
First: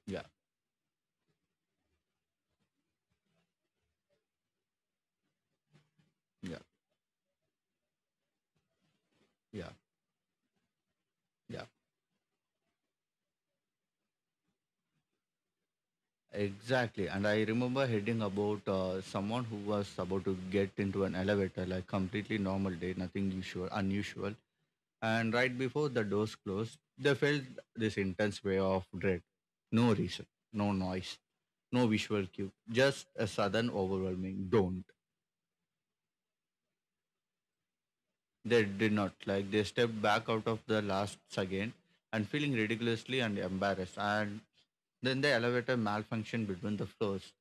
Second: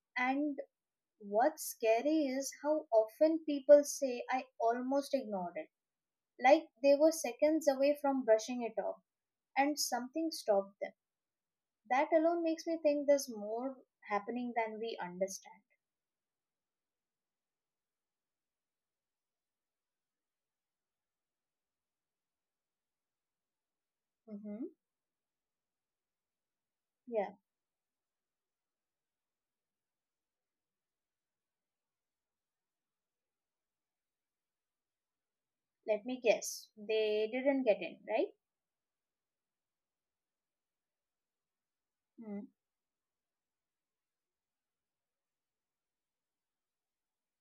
yeah, And what's scary is how often people say, I almost ignored it, yeah, like they were seconds away from brushing it off, yeah, and something stopped them. yeah. That alone makes me think there's more happening than we understand. Exactly. And I remember heading about uh, someone who was about to get into an elevator, like completely normal day, nothing usual, unusual, Hmm and right before the doors closed, they Yeah, felt this intense wave of dread. No reason, no noise, no visual cue, just a sudden overwhelming don't. let me guess. They didn't get in, right? They did not like. They stepped back out of the last again and Hmm. feeling ridiculously and embarrassed. And then the elevator malfunctioned between the floors.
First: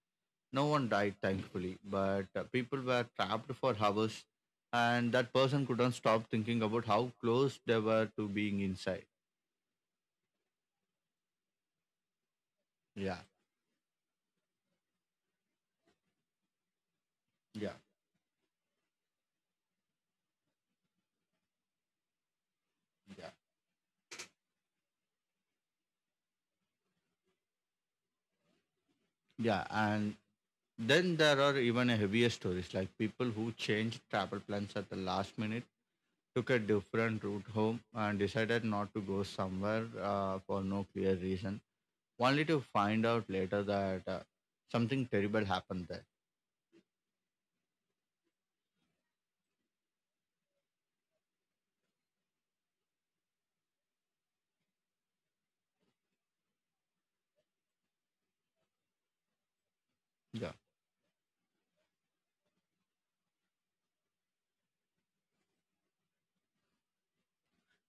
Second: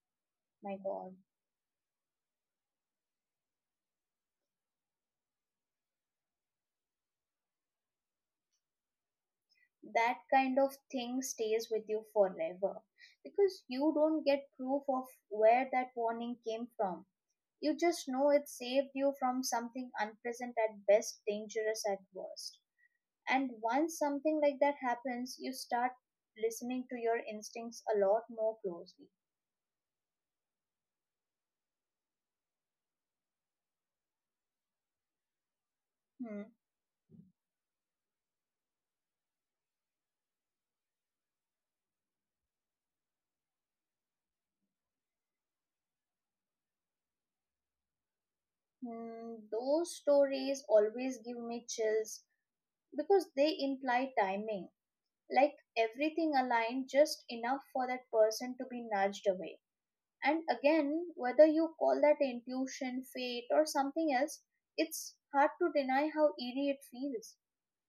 No My one god. died, thankfully, but uh, people were trapped for hours, and that person couldn't stop thinking about how close they were to being inside. That kind of thing stays with you forever Yeah, because you don't get proof of where that warning came from. yeah, You just know it saved you from something unpleasant at best, dangerous at worst. yeah And once something like that happens, you start listening to your instincts a lot more closely. yeah and then there are even heavier stories like people who changed travel plans at the last minute, Hmm. took a different route home, and decided not to go somewhere uh, for no clear reason, only to find out later that uh, something terrible happened there. Hmm. Those stories always give me chills because they imply timing. Like everything aligned just enough for that person to be nudged away, and Yeah. again, whether you call that intuition, fate, or something else, it's hard to deny how eerie it feels.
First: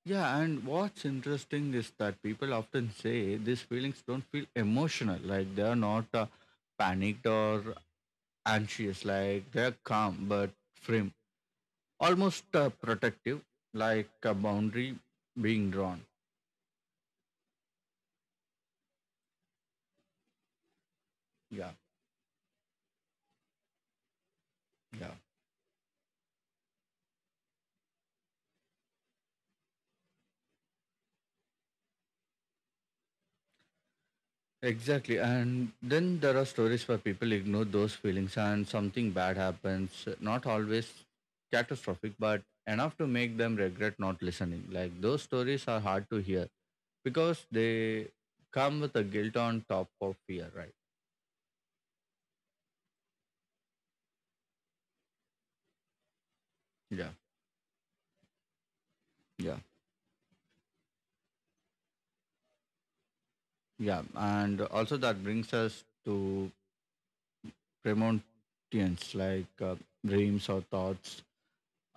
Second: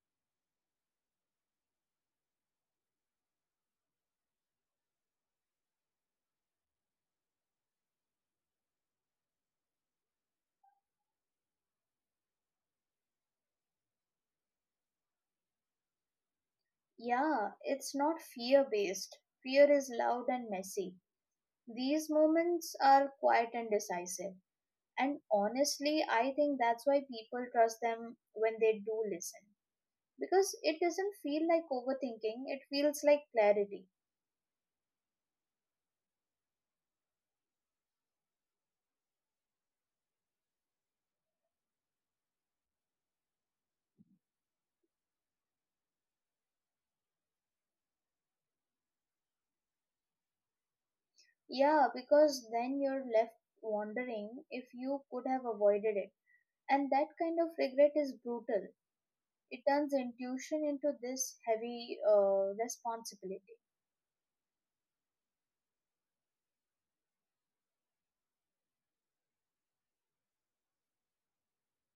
Yeah, and what's interesting is that people often say these feelings don't feel emotional, like they are not uh, panicked or anxious, like they are calm but firm. Almost uh, protective, like a boundary being drawn. Yeah, it's not fear based. Fear is loud and messy, Yeah, these moments are quiet and decisive. yeah, And honestly, I think that's why people trust them when they do listen, because it doesn't feel like overthinking, it feels like clarity. exactly. And then there are stories where people ignore those feelings and something bad happens, not always catastrophic, but enough to make them regret not listening. Like those stories are hard to hear because they come with a guilt on top of fear, right? Yeah, because then you're left wondering if you could have avoided it, and Yeah, that kind of regret is brutal. yeah, It turns intuition into this heavy uh, responsibility. yeah. And also that brings us to premonitions, like uh, dreams or thoughts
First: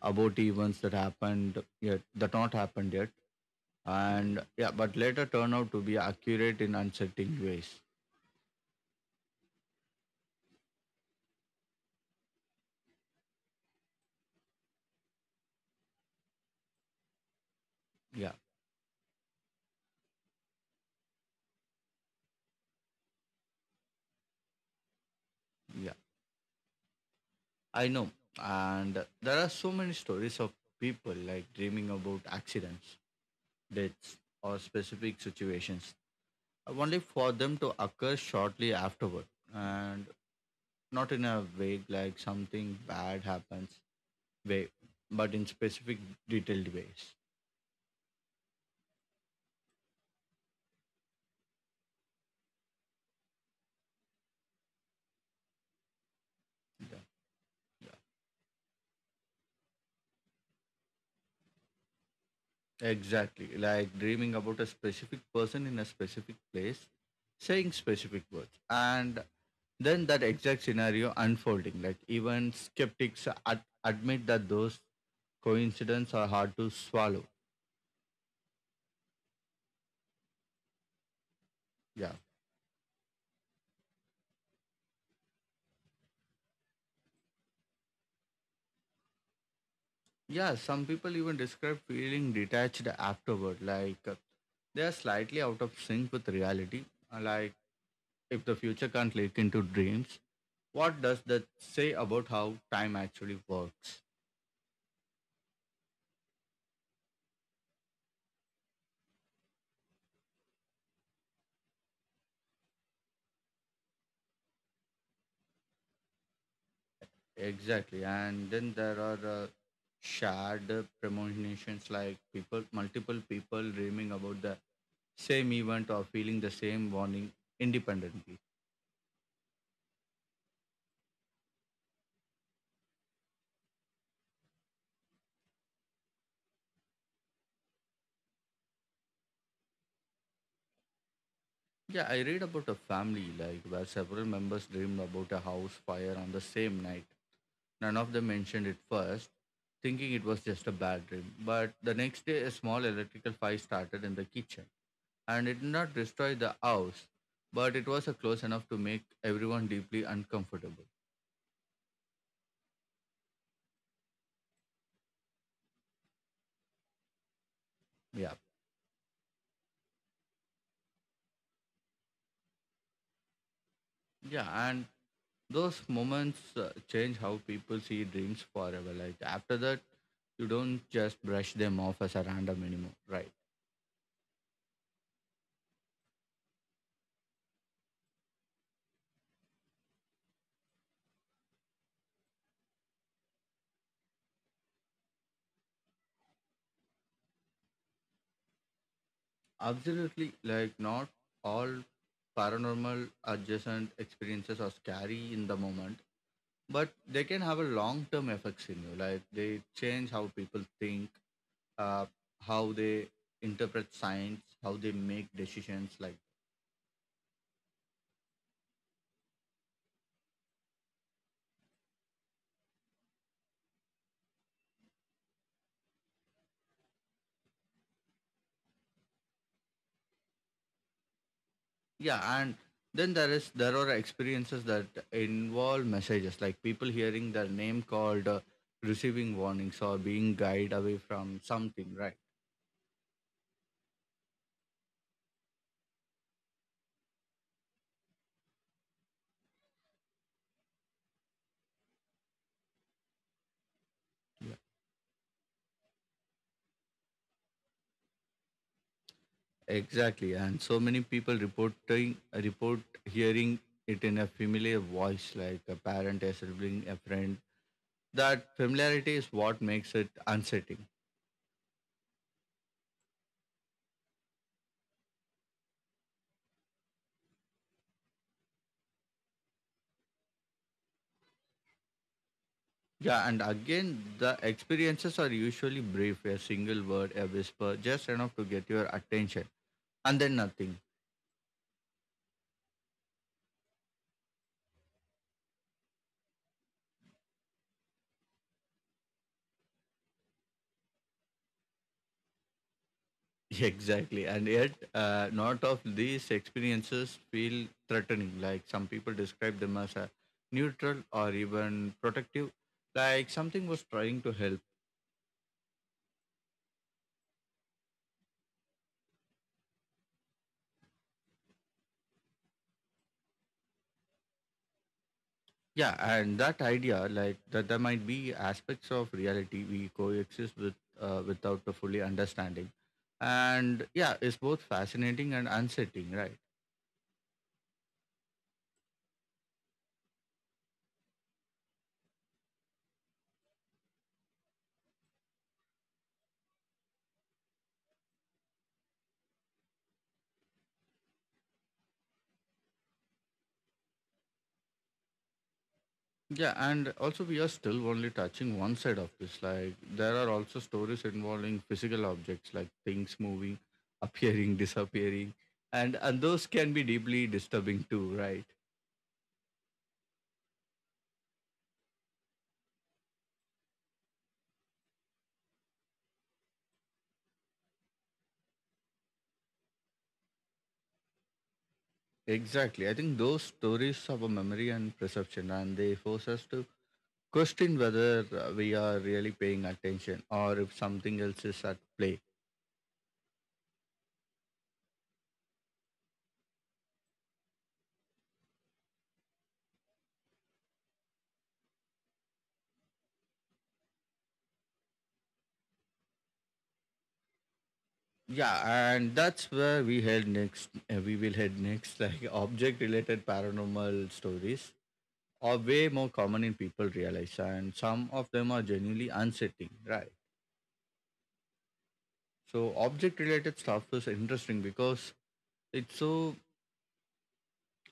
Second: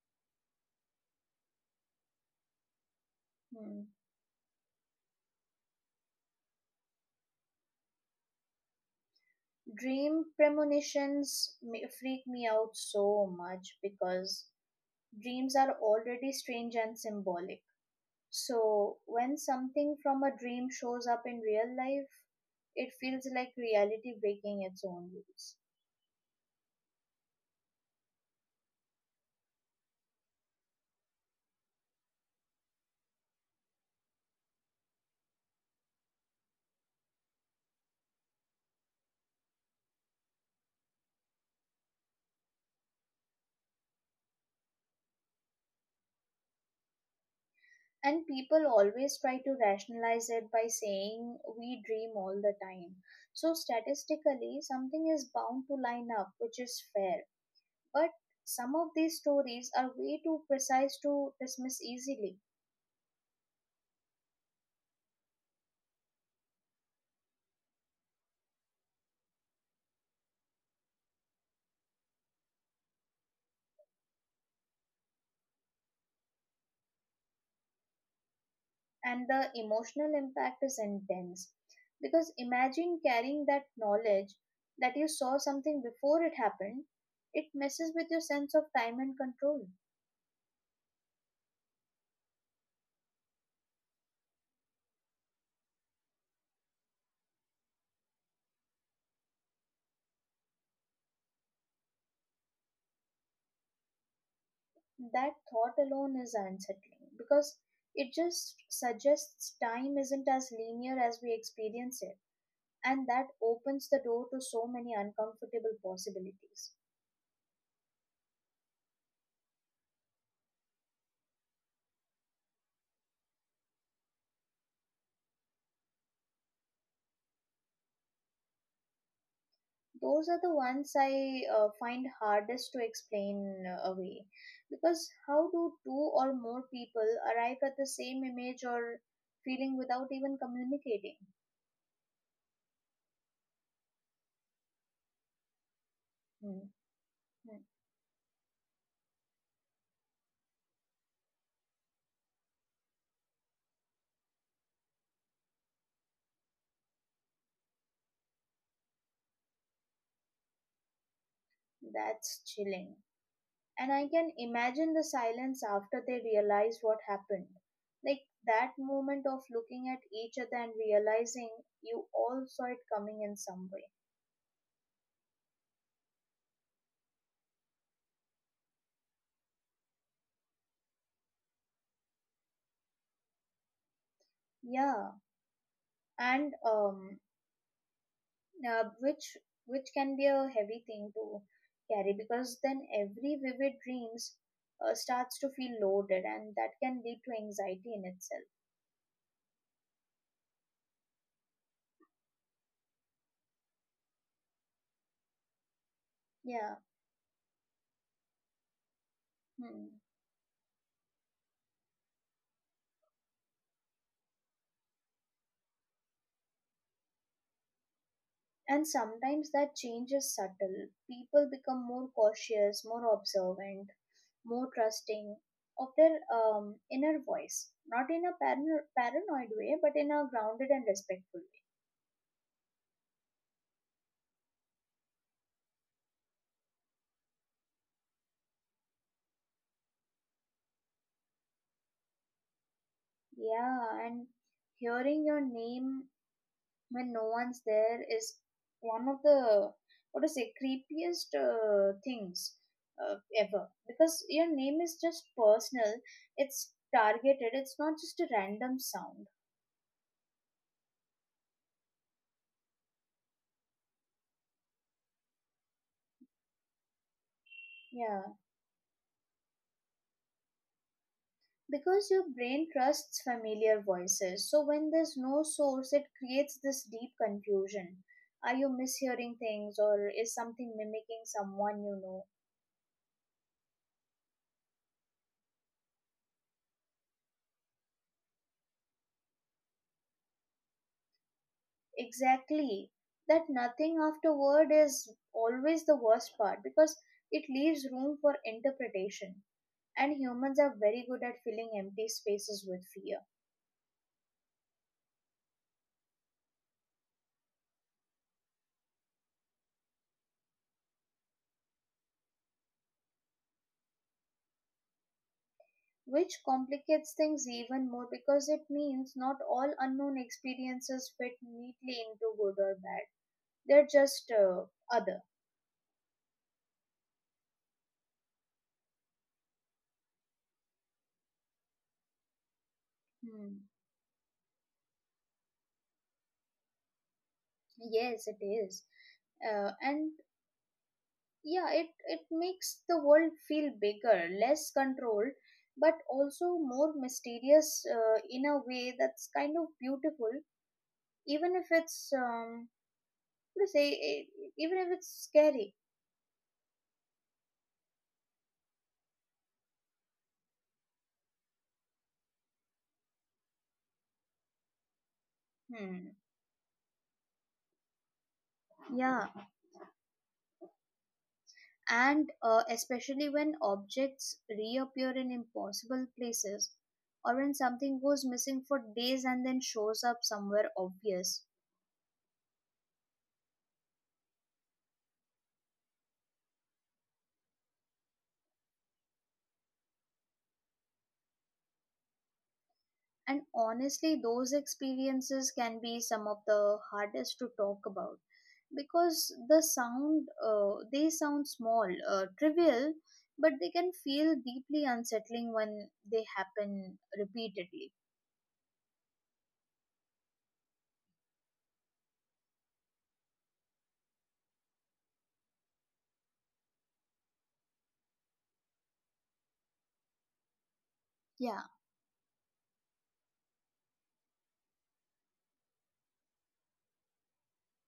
about events that happened yet that not happened yet, Hmm. and yeah, but later turn out to be accurate in uncertain ways. Dream premonitions ma- freak me out so much, because dreams are already strange and symbolic, yeah so when something from a dream shows up in real life it feels like reality breaking its own rules. yeah I know. And there are so many stories of people like dreaming about accidents, deaths or specific situations, only for them to occur shortly afterward, and not in a vague like something bad happens way, but in specific, detailed ways. And people always try to rationalize it by saying we dream all the time. So, statistically, something is bound to line up, which is Yeah. fair. But some of these stories are way too precise to dismiss easily, Exactly. Like dreaming about a specific person in a specific place, saying specific words. And then that exact scenario unfolding. Like even skeptics ad- admit that those coincidences are hard to swallow. and the emotional impact is intense. Yeah. Because imagine carrying that knowledge that you saw something before it happened, it messes with your sense of time and control. Yeah. Some people even describe feeling detached afterward. Like uh, they are slightly out of sync with reality. Uh, Like if the future can't leak into dreams, what does that say about how time actually works? That thought alone is unsettling, because it just suggests time isn't as linear as we experience it, and that opens the door to so many uncomfortable possibilities. Exactly. And then there are uh, shared premonitions like people, multiple people dreaming about the same event or feeling the same warning independently. Those are the ones I uh, find hardest to explain uh, away, because how do two or more people arrive at the same image or feeling without even communicating? Yeah, I read about a family like where several members dreamed about a house fire on the Hmm. same night. Hmm. None of them mentioned it first, thinking it was just a bad dream. But the next day, a small electrical fire started in the kitchen and it did not destroy the house, but it was a close enough to make everyone deeply uncomfortable. That's chilling, and I can imagine the silence after they realize what happened. Like Yeah. that moment of looking at each other and realizing you all saw it coming in some way. Yeah, and those moments uh, change how people see dreams forever. Like after that, you don't just brush them off as a random anymore, right? Yeah, and um, uh, which which can be a heavy thing to carry, because then every vivid dreams uh, starts to feel loaded, and that can lead to anxiety in itself. Absolutely. Like not all paranormal adjacent experiences are scary in the moment, Yeah. but they can have a long-term effects in you. Like they Hmm. change how people think, uh, how they interpret science, how they make decisions. Like And sometimes that change is subtle. People become more cautious, more observant, more trusting of their um, inner voice, not in a parano- paranoid way, but in a grounded and respectful yeah, and then there is there are experiences that involve messages, like people hearing their name called, uh, receiving warnings, or being guided away from something. Right. way. Yeah, and hearing your name when no one's there is one of the, what to say, creepiest uh, things uh, ever, because Yeah. your name is just personal. It's targeted. It's not just a random sound. Exactly, and so many people reporting report hearing it in a familiar voice, like a parent, a sibling, a friend. Yeah, That familiarity is what makes it unsettling. because your brain trusts familiar voices. So when there's no source, it creates this deep confusion. Are you mishearing things, or is something mimicking someone you know? Yeah, and again, the experiences are usually brief, a single word, a whisper, just enough to get your attention, and then nothing. Exactly. That nothing afterward is always the worst part, because it leaves room for interpretation. And humans are very good at filling empty spaces with fear, <laughs> Exactly. And yet, uh, not of these experiences feel threatening. Like some people describe them as a neutral or even protective, like something was trying to help. which complicates things even more because it means not all unknown experiences fit neatly into good or bad. They're just uh, other. Yeah, and that idea, like that, there might be aspects of reality we coexist with uh, without the fully understanding, Hmm. and yeah, it's both fascinating and unsettling, right? Yes, it is. Uh, and yeah, it, it makes the world feel bigger, less controlled, but also more mysterious uh, in a way that's kind of beautiful, even if it's, um, let's say, e- even if it's scary. Yeah, and also we are still only touching one side of this. Like there are also stories involving physical objects, like things moving, <laughs> appearing, disappearing, and Hmm. and those can be deeply disturbing too, right? Yeah, and uh, especially when objects reappear in impossible places, or when something goes missing for days and then shows up somewhere obvious. Exactly. I think those stories have a memory and perception, and they force us to question whether uh, we are really paying attention or if something else is at play. And honestly, those experiences can be some of the hardest to talk about, because the sound, uh, they sound small, uh, trivial, but they can feel deeply unsettling when they happen repeatedly. Yeah, and that's where we head next. uh, We will head next, <laughs> like object related paranormal stories are way more common in people realize, and some of them are genuinely unsettling, right? Yeah. So object related stuff is interesting because it's so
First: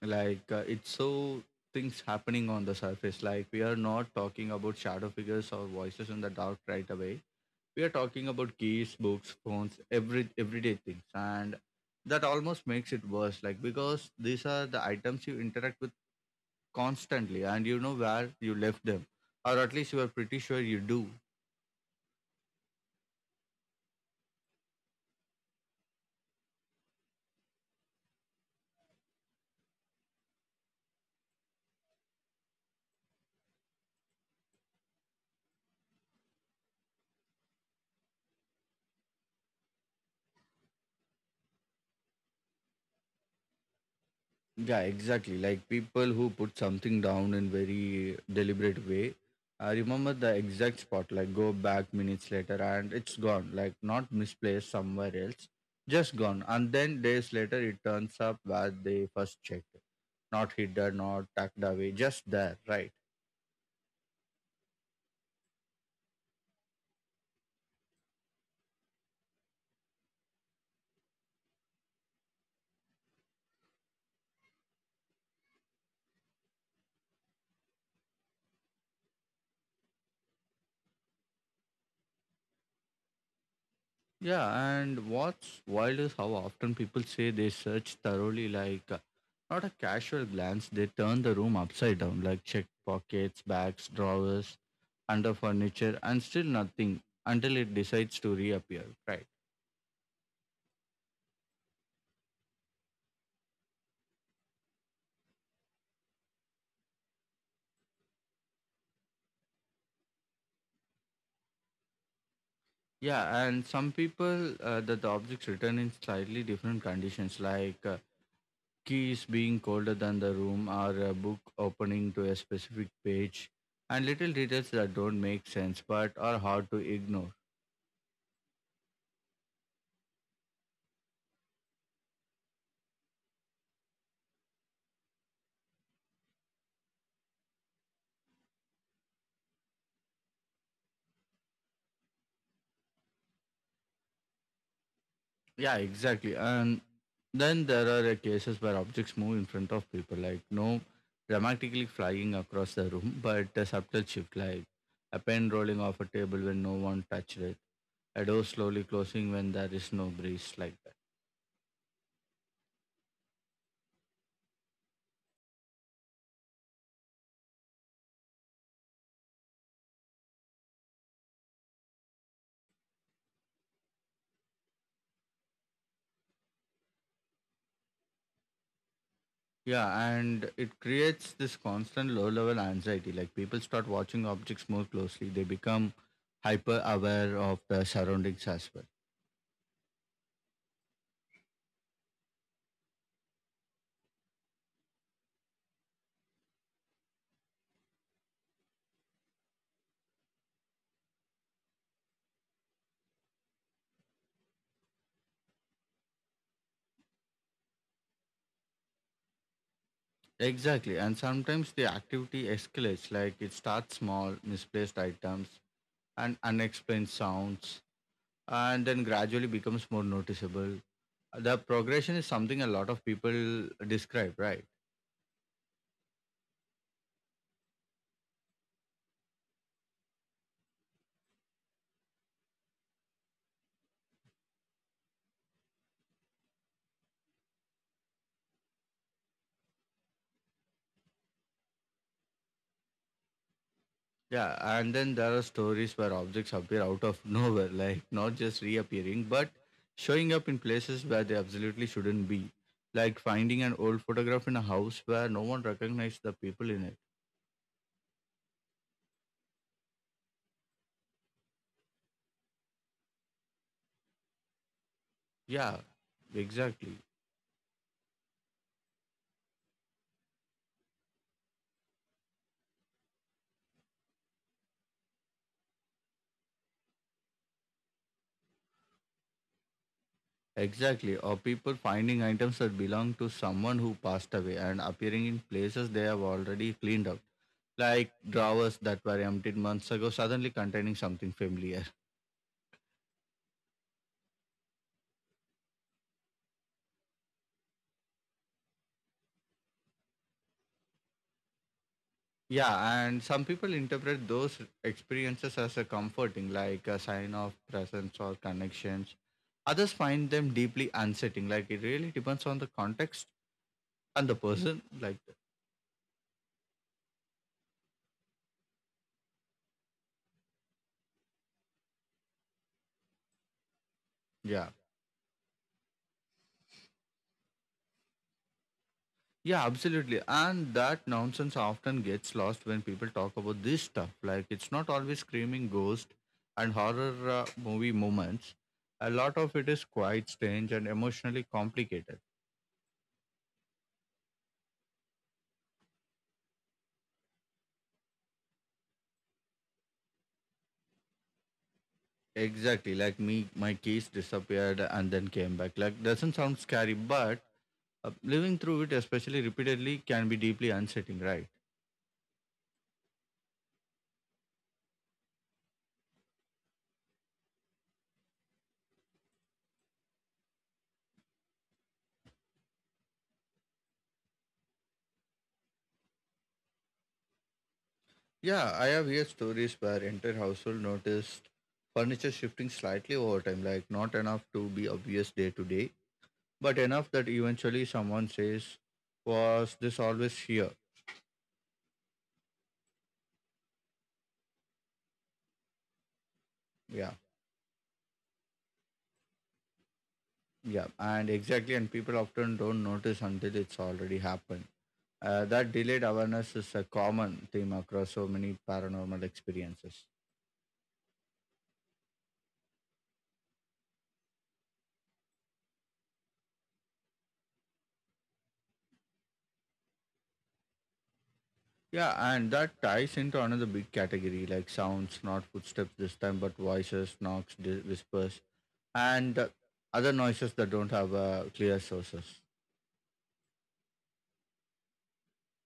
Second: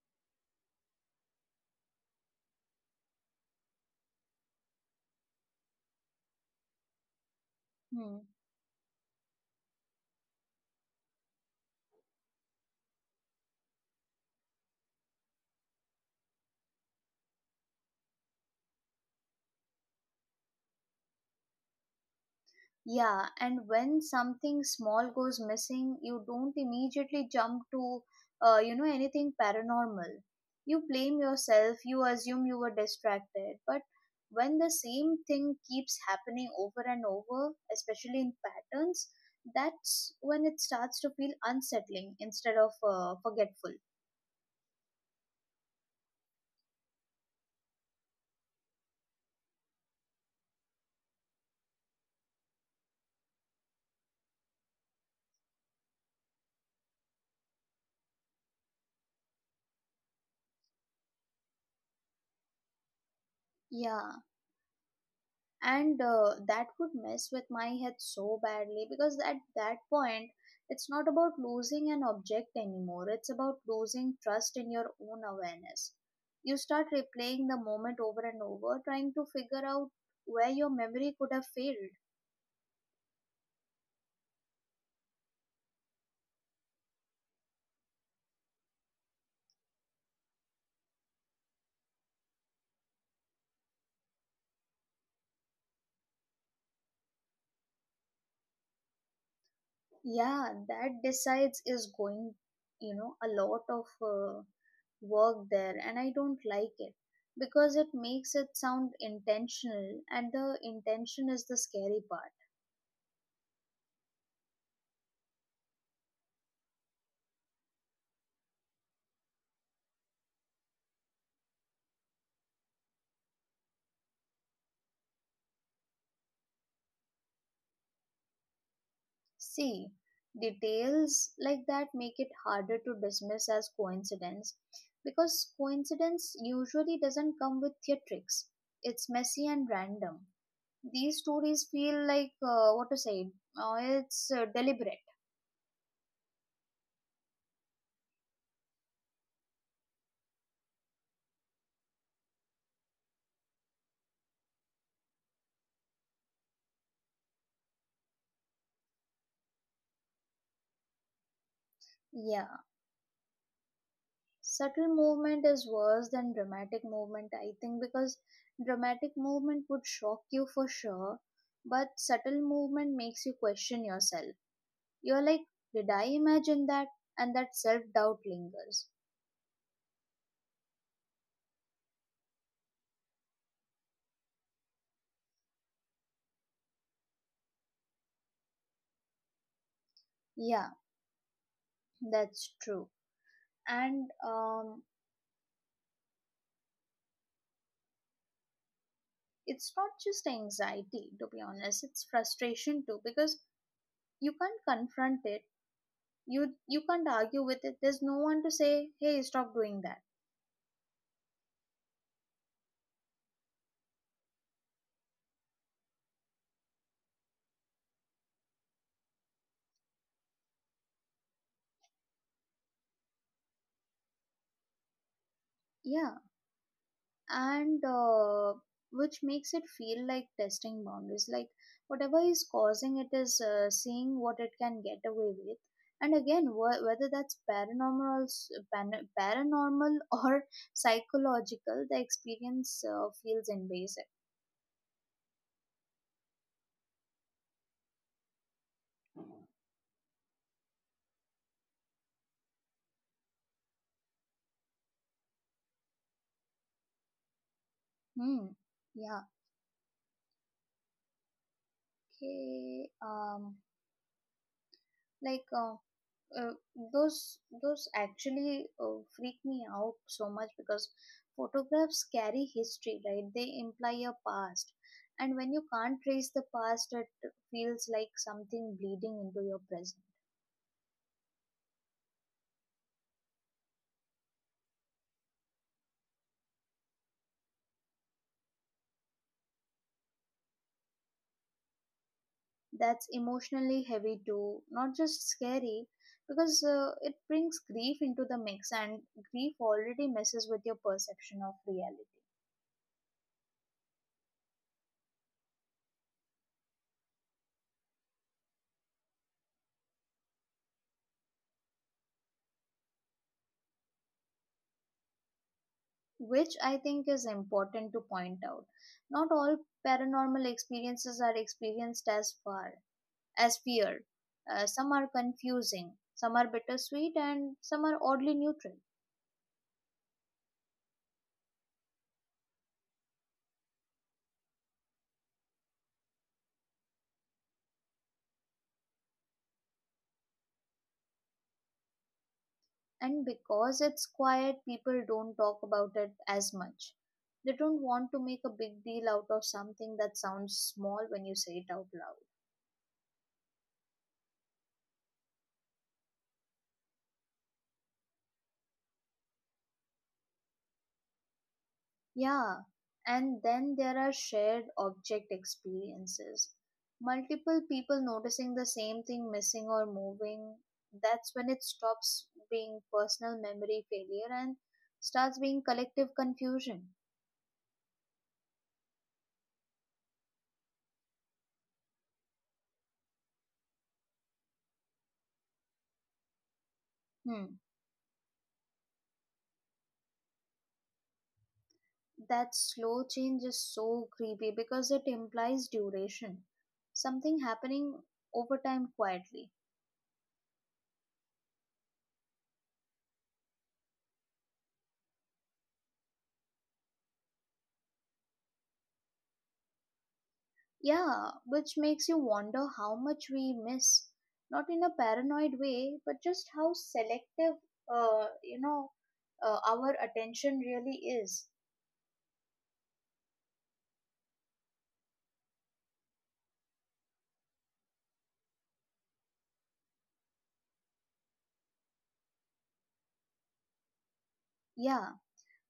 like uh, it's so things happening on the surface. Like we are not talking about shadow figures or voices in the dark right away. We are Hmm. talking about keys, books, phones, every everyday things, and that almost makes it worse. Like because these are the items you interact with constantly, and you know where you left them, or at least you are pretty sure you do. Yeah, and when something small goes missing, you don't immediately jump to, uh, you know, anything paranormal. You blame yourself, you assume you were distracted. But when the same thing keeps happening over and over, especially in patterns, that's when it starts to feel unsettling instead of uh, forgetful. Yeah, exactly. Like people who put something down in very deliberate way. I remember the exact spot, like go back minutes later and it's gone, like not misplaced somewhere else, just gone. And then days later it turns up where they first checked. Not hidden, not tucked away, just there, right? Yeah, and uh, that would mess with my head so badly, because at that point it's not about losing an object anymore. It's about losing trust in your own awareness. You start replaying the moment over and over, trying to figure out where your memory could have failed. Yeah, and what's wild is how often people say they search thoroughly, like uh, not a casual glance, they turn the room upside down, like check pockets, bags, drawers under furniture, and still nothing until it decides to reappear. Right. Yeah, that decides is going, you know, a lot of uh, work there, and I don't like it, because it makes it sound intentional, and the intention is the scary part. Yeah, and some people uh, that the objects return in slightly different conditions, like uh, keys being colder than the room or a book opening to a specific page, and little details that don't make sense but are hard to ignore. See, details like that make it harder to dismiss as coincidence, because coincidence usually doesn't come with theatrics. It's messy and random. These stories feel like, uh, what to say, uh, it's uh, deliberate. Yeah, exactly. And then there are uh, cases where objects move in front of people, like no dramatically flying across the room, <laughs> but a subtle shift, like a pen rolling off a table when no one touched it, a door slowly closing when there is no breeze, like that. Yeah, subtle movement is worse than dramatic movement, I think, because dramatic movement would shock you for sure, but subtle movement makes you question yourself. You're like, did I imagine that? And that self doubt lingers. Yeah, and it creates this constant low level anxiety. Like people start watching objects more closely, they become hyper aware of the surroundings as well. Yeah, that's true. And um, it's not just anxiety, to be honest, it's frustration too, because you can't confront it. You, you can't argue with it. There's no one to say, hey, stop doing that. Exactly. And sometimes the activity escalates, like it starts small, misplaced items, and unexplained sounds, and then gradually becomes more noticeable. The progression is something a lot of people describe, right? Yeah, and uh, which makes it feel like testing boundaries, like whatever is causing it is uh, seeing what it can get away with. And again, wh- whether that's paranormal or s- pan- paranormal <laughs> or psychological, the experience uh, feels invasive. Yeah. And then there are stories where objects appear out of <laughs> nowhere, like not just reappearing, but showing up in places where they absolutely shouldn't be, like finding an old photograph in a house where no one recognized the people in it. Hmm. Yeah, okay, um like uh, Yeah, uh, exactly. those those actually uh, freak me out so much, because photographs carry history, right? They imply a past, and when you can't trace the past, it feels like something bleeding into your present. Exactly, or people finding items that belong to someone who passed away and appearing in places they have already cleaned up, like drawers that were emptied months ago suddenly containing something familiar. That's emotionally heavy too, not just scary, because uh, it brings grief into the mix, and grief already messes with your perception of reality. Yeah, and some people interpret those experiences as a comforting, like a sign of presence or connections. Others find them deeply unsettling, like it really depends on the context and the person. Like, Which I think is important to point out. Not all paranormal experiences are experienced as far as fear. Uh, yeah. some are confusing, some are bittersweet, and some are oddly neutral. Yeah, absolutely. And that nonsense often gets lost when people talk about this stuff. Like, it's not always screaming ghost and horror uh, movie moments. A lot of it is quite strange and emotionally complicated. And because it's quiet, people don't talk about it as much. They don't want to make a big deal out of something that sounds small when you say it out loud. Exactly, like me, my keys disappeared and then came back. Like, doesn't sound scary, but Uh, living through it, especially repeatedly, can be deeply unsettling, right? Yeah, and then there are shared object experiences. Multiple people noticing the same thing missing or moving, that's when it stops being personal memory failure and starts being collective confusion. Yeah, I have heard stories where entire household noticed furniture shifting slightly over time, like not enough to be obvious day to day, but enough that Hmm. eventually someone says, was this always here? That slow change is so creepy, because it implies duration, Yeah, something happening over time, quietly. yeah, and exactly. And people often don't notice until it's already happened. Uh, that delayed awareness is a common theme across so many paranormal experiences. Yeah, which makes you wonder how much we miss, not in a paranoid way, but just how selective, uh, you know, uh, our attention really is. Yeah, and that ties into another big category like sounds, not footsteps this time, but voices, knocks, di- whispers, and uh, other noises that don't have uh, clear sources. Yeah,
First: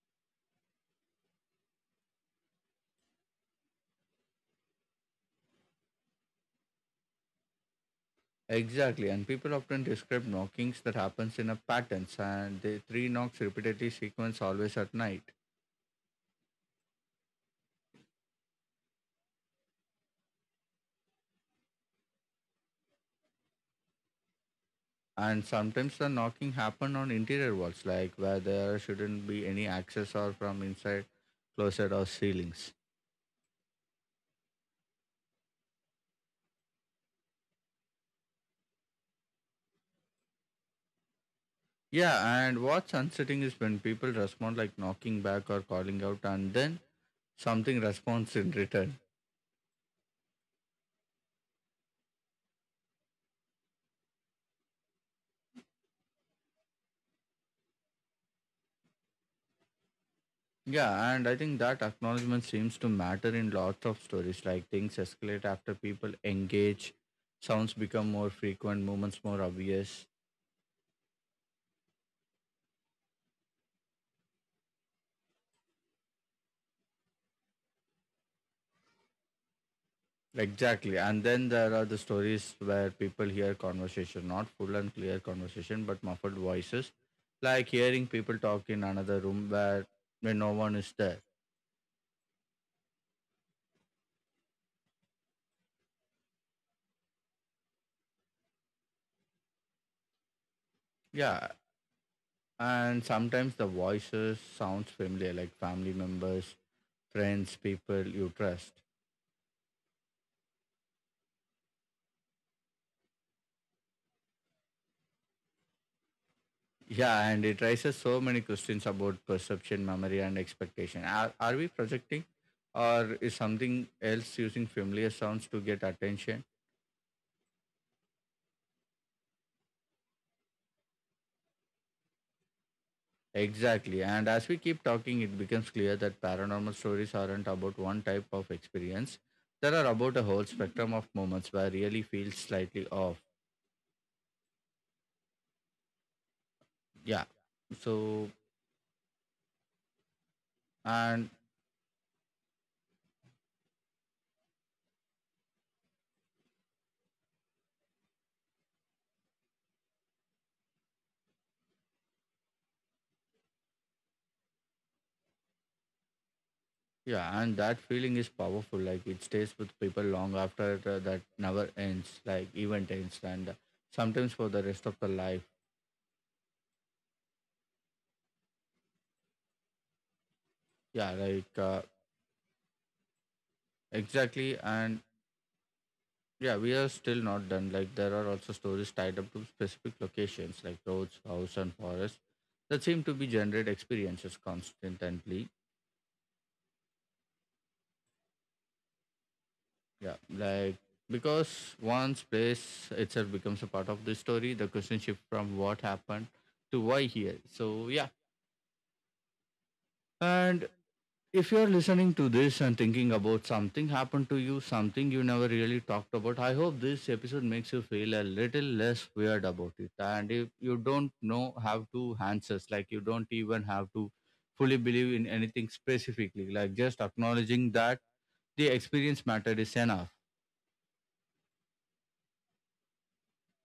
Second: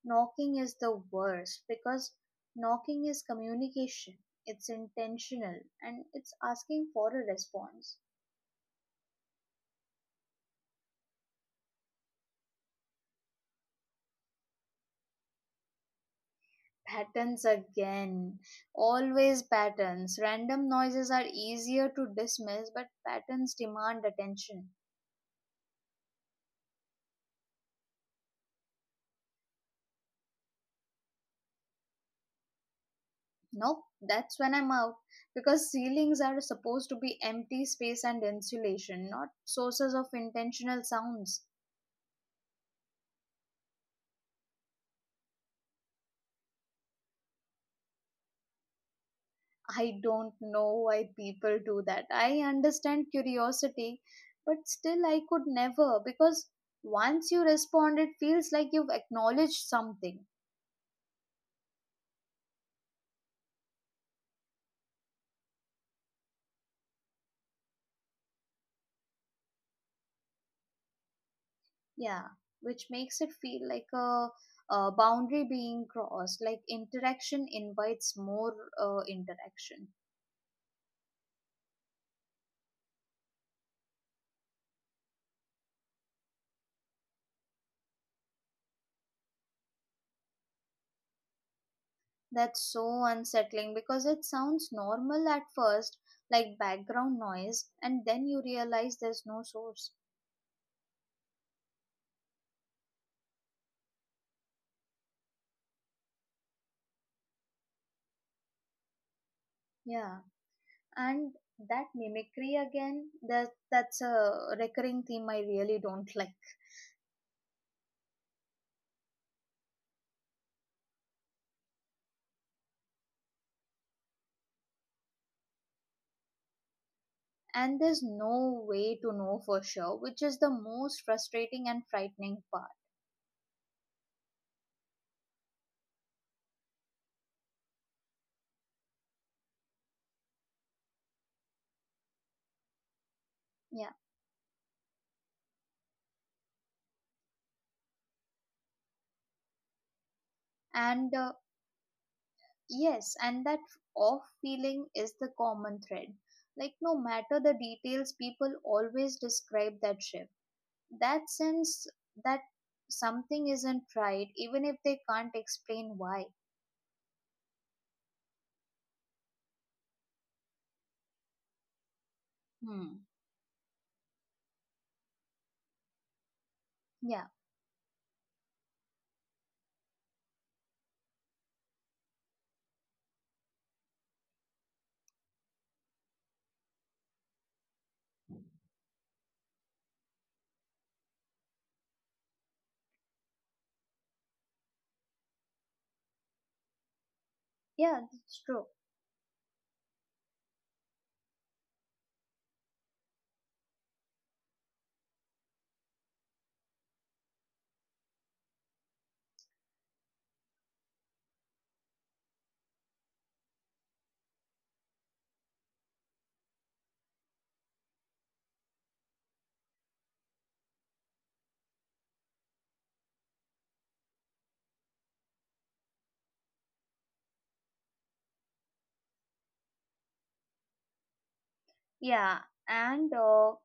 knocking is the worst, because knocking is communication, it's intentional, and it's asking for a response. Exactly, and people often describe knockings that happens in a patterns, and the three knocks repeatedly sequence always at night. Patterns again, always patterns. Random noises are easier to dismiss, but patterns demand attention. And sometimes the knocking happen on interior walls, like where there shouldn't be any access or from inside closet or ceilings. Nope, that's when I'm out, because ceilings are supposed to be empty space and insulation, not sources of intentional sounds. Yeah, and what's unsettling is when people respond like knocking back or calling out, and then something responds in return. I don't know why people do that. I understand curiosity, but still, I could never, because once you respond, it feels like you've acknowledged something. Yeah, and I think that acknowledgement seems to matter in lots of stories. Like things escalate after people engage, sounds become more frequent, movements more obvious. Yeah, which makes it feel like a, a boundary being crossed, like interaction invites more uh, interaction. Exactly. And then there are the stories where people hear conversation, not full and clear conversation, but muffled voices, like hearing people talk in another room where when no one is there. That's so unsettling, because it sounds normal at first, like background noise, and then you realize there's no source. Yeah. And sometimes the voices sounds familiar, like family members, friends, people you trust. Yeah, and that mimicry again, that that's a recurring theme I really don't like. Yeah, and it raises so many questions about perception, memory, and expectation. Are, are we projecting, or is something else using familiar sounds to get attention? And there's no way to know for sure, which is the most frustrating and frightening part. Exactly. And as we keep talking, it becomes clear that paranormal stories aren't about one type of experience. They are about a whole spectrum of moments where really feels slightly off. Yeah, Yeah. So, and and uh, yes, and that off feeling is the common thread. Like no matter the details, people always describe that shift, that sense that something isn't right, even if they can't explain why. yeah, and that feeling is powerful. Like it stays with people long after the, that never ends, like event Hmm. ends, and uh, sometimes for the rest of the life. Yeah, Yeah, like uh, exactly. And yeah, we are still not done. Like there are also stories tied up to specific locations, like roads, house, and forest, that seem to be generate experiences constantly. yeah, that's true. Yeah, like because once place itself becomes a part of the story, the question shift from what happened to why here. So yeah. And if you're listening to this and thinking about something happened to you, something you never really talked about, I hope this episode makes you feel a little less weird about it. And if you don't know how to answers, like you don't even have to fully believe in anything specifically, like just acknowledging that the experience mattered is enough. Yeah, and uh,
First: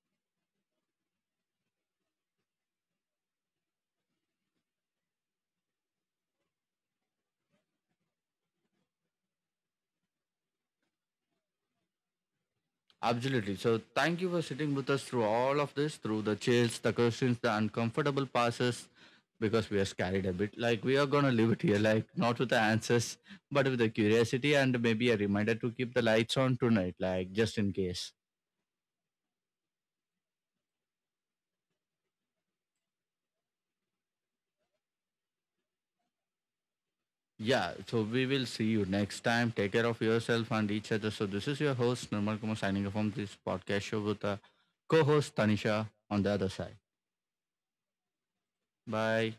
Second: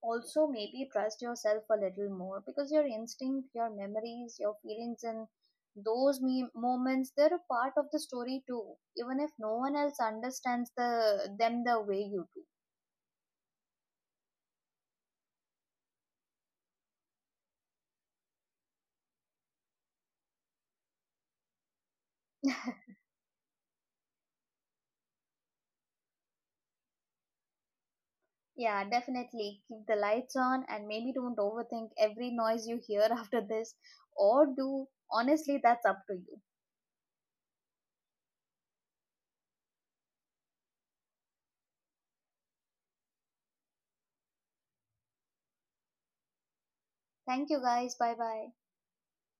also maybe trust yourself a little more, because your instinct, your memories, your feelings, and those me- moments, they're a part of the story too, even if no one else understands the them the way you do. Absolutely. So thank you for sitting with us through all of this, through the chills, the questions, the uncomfortable passes, because we are scared a bit. Like we are gonna leave it here, like not with the <laughs> answers, but with the curiosity and maybe a reminder to keep the lights on tonight, like just in case. Yeah, definitely. Keep the lights on, and maybe don't overthink every noise you hear <laughs> after this. Or do. Honestly, that's up to you. Yeah, so we will see you next time. Take care of yourself and each other. So this is your host Nirmal Kumar signing off from this podcast show with the co-host Tanisha on the other side. Thank you guys. Bye bye. Bye.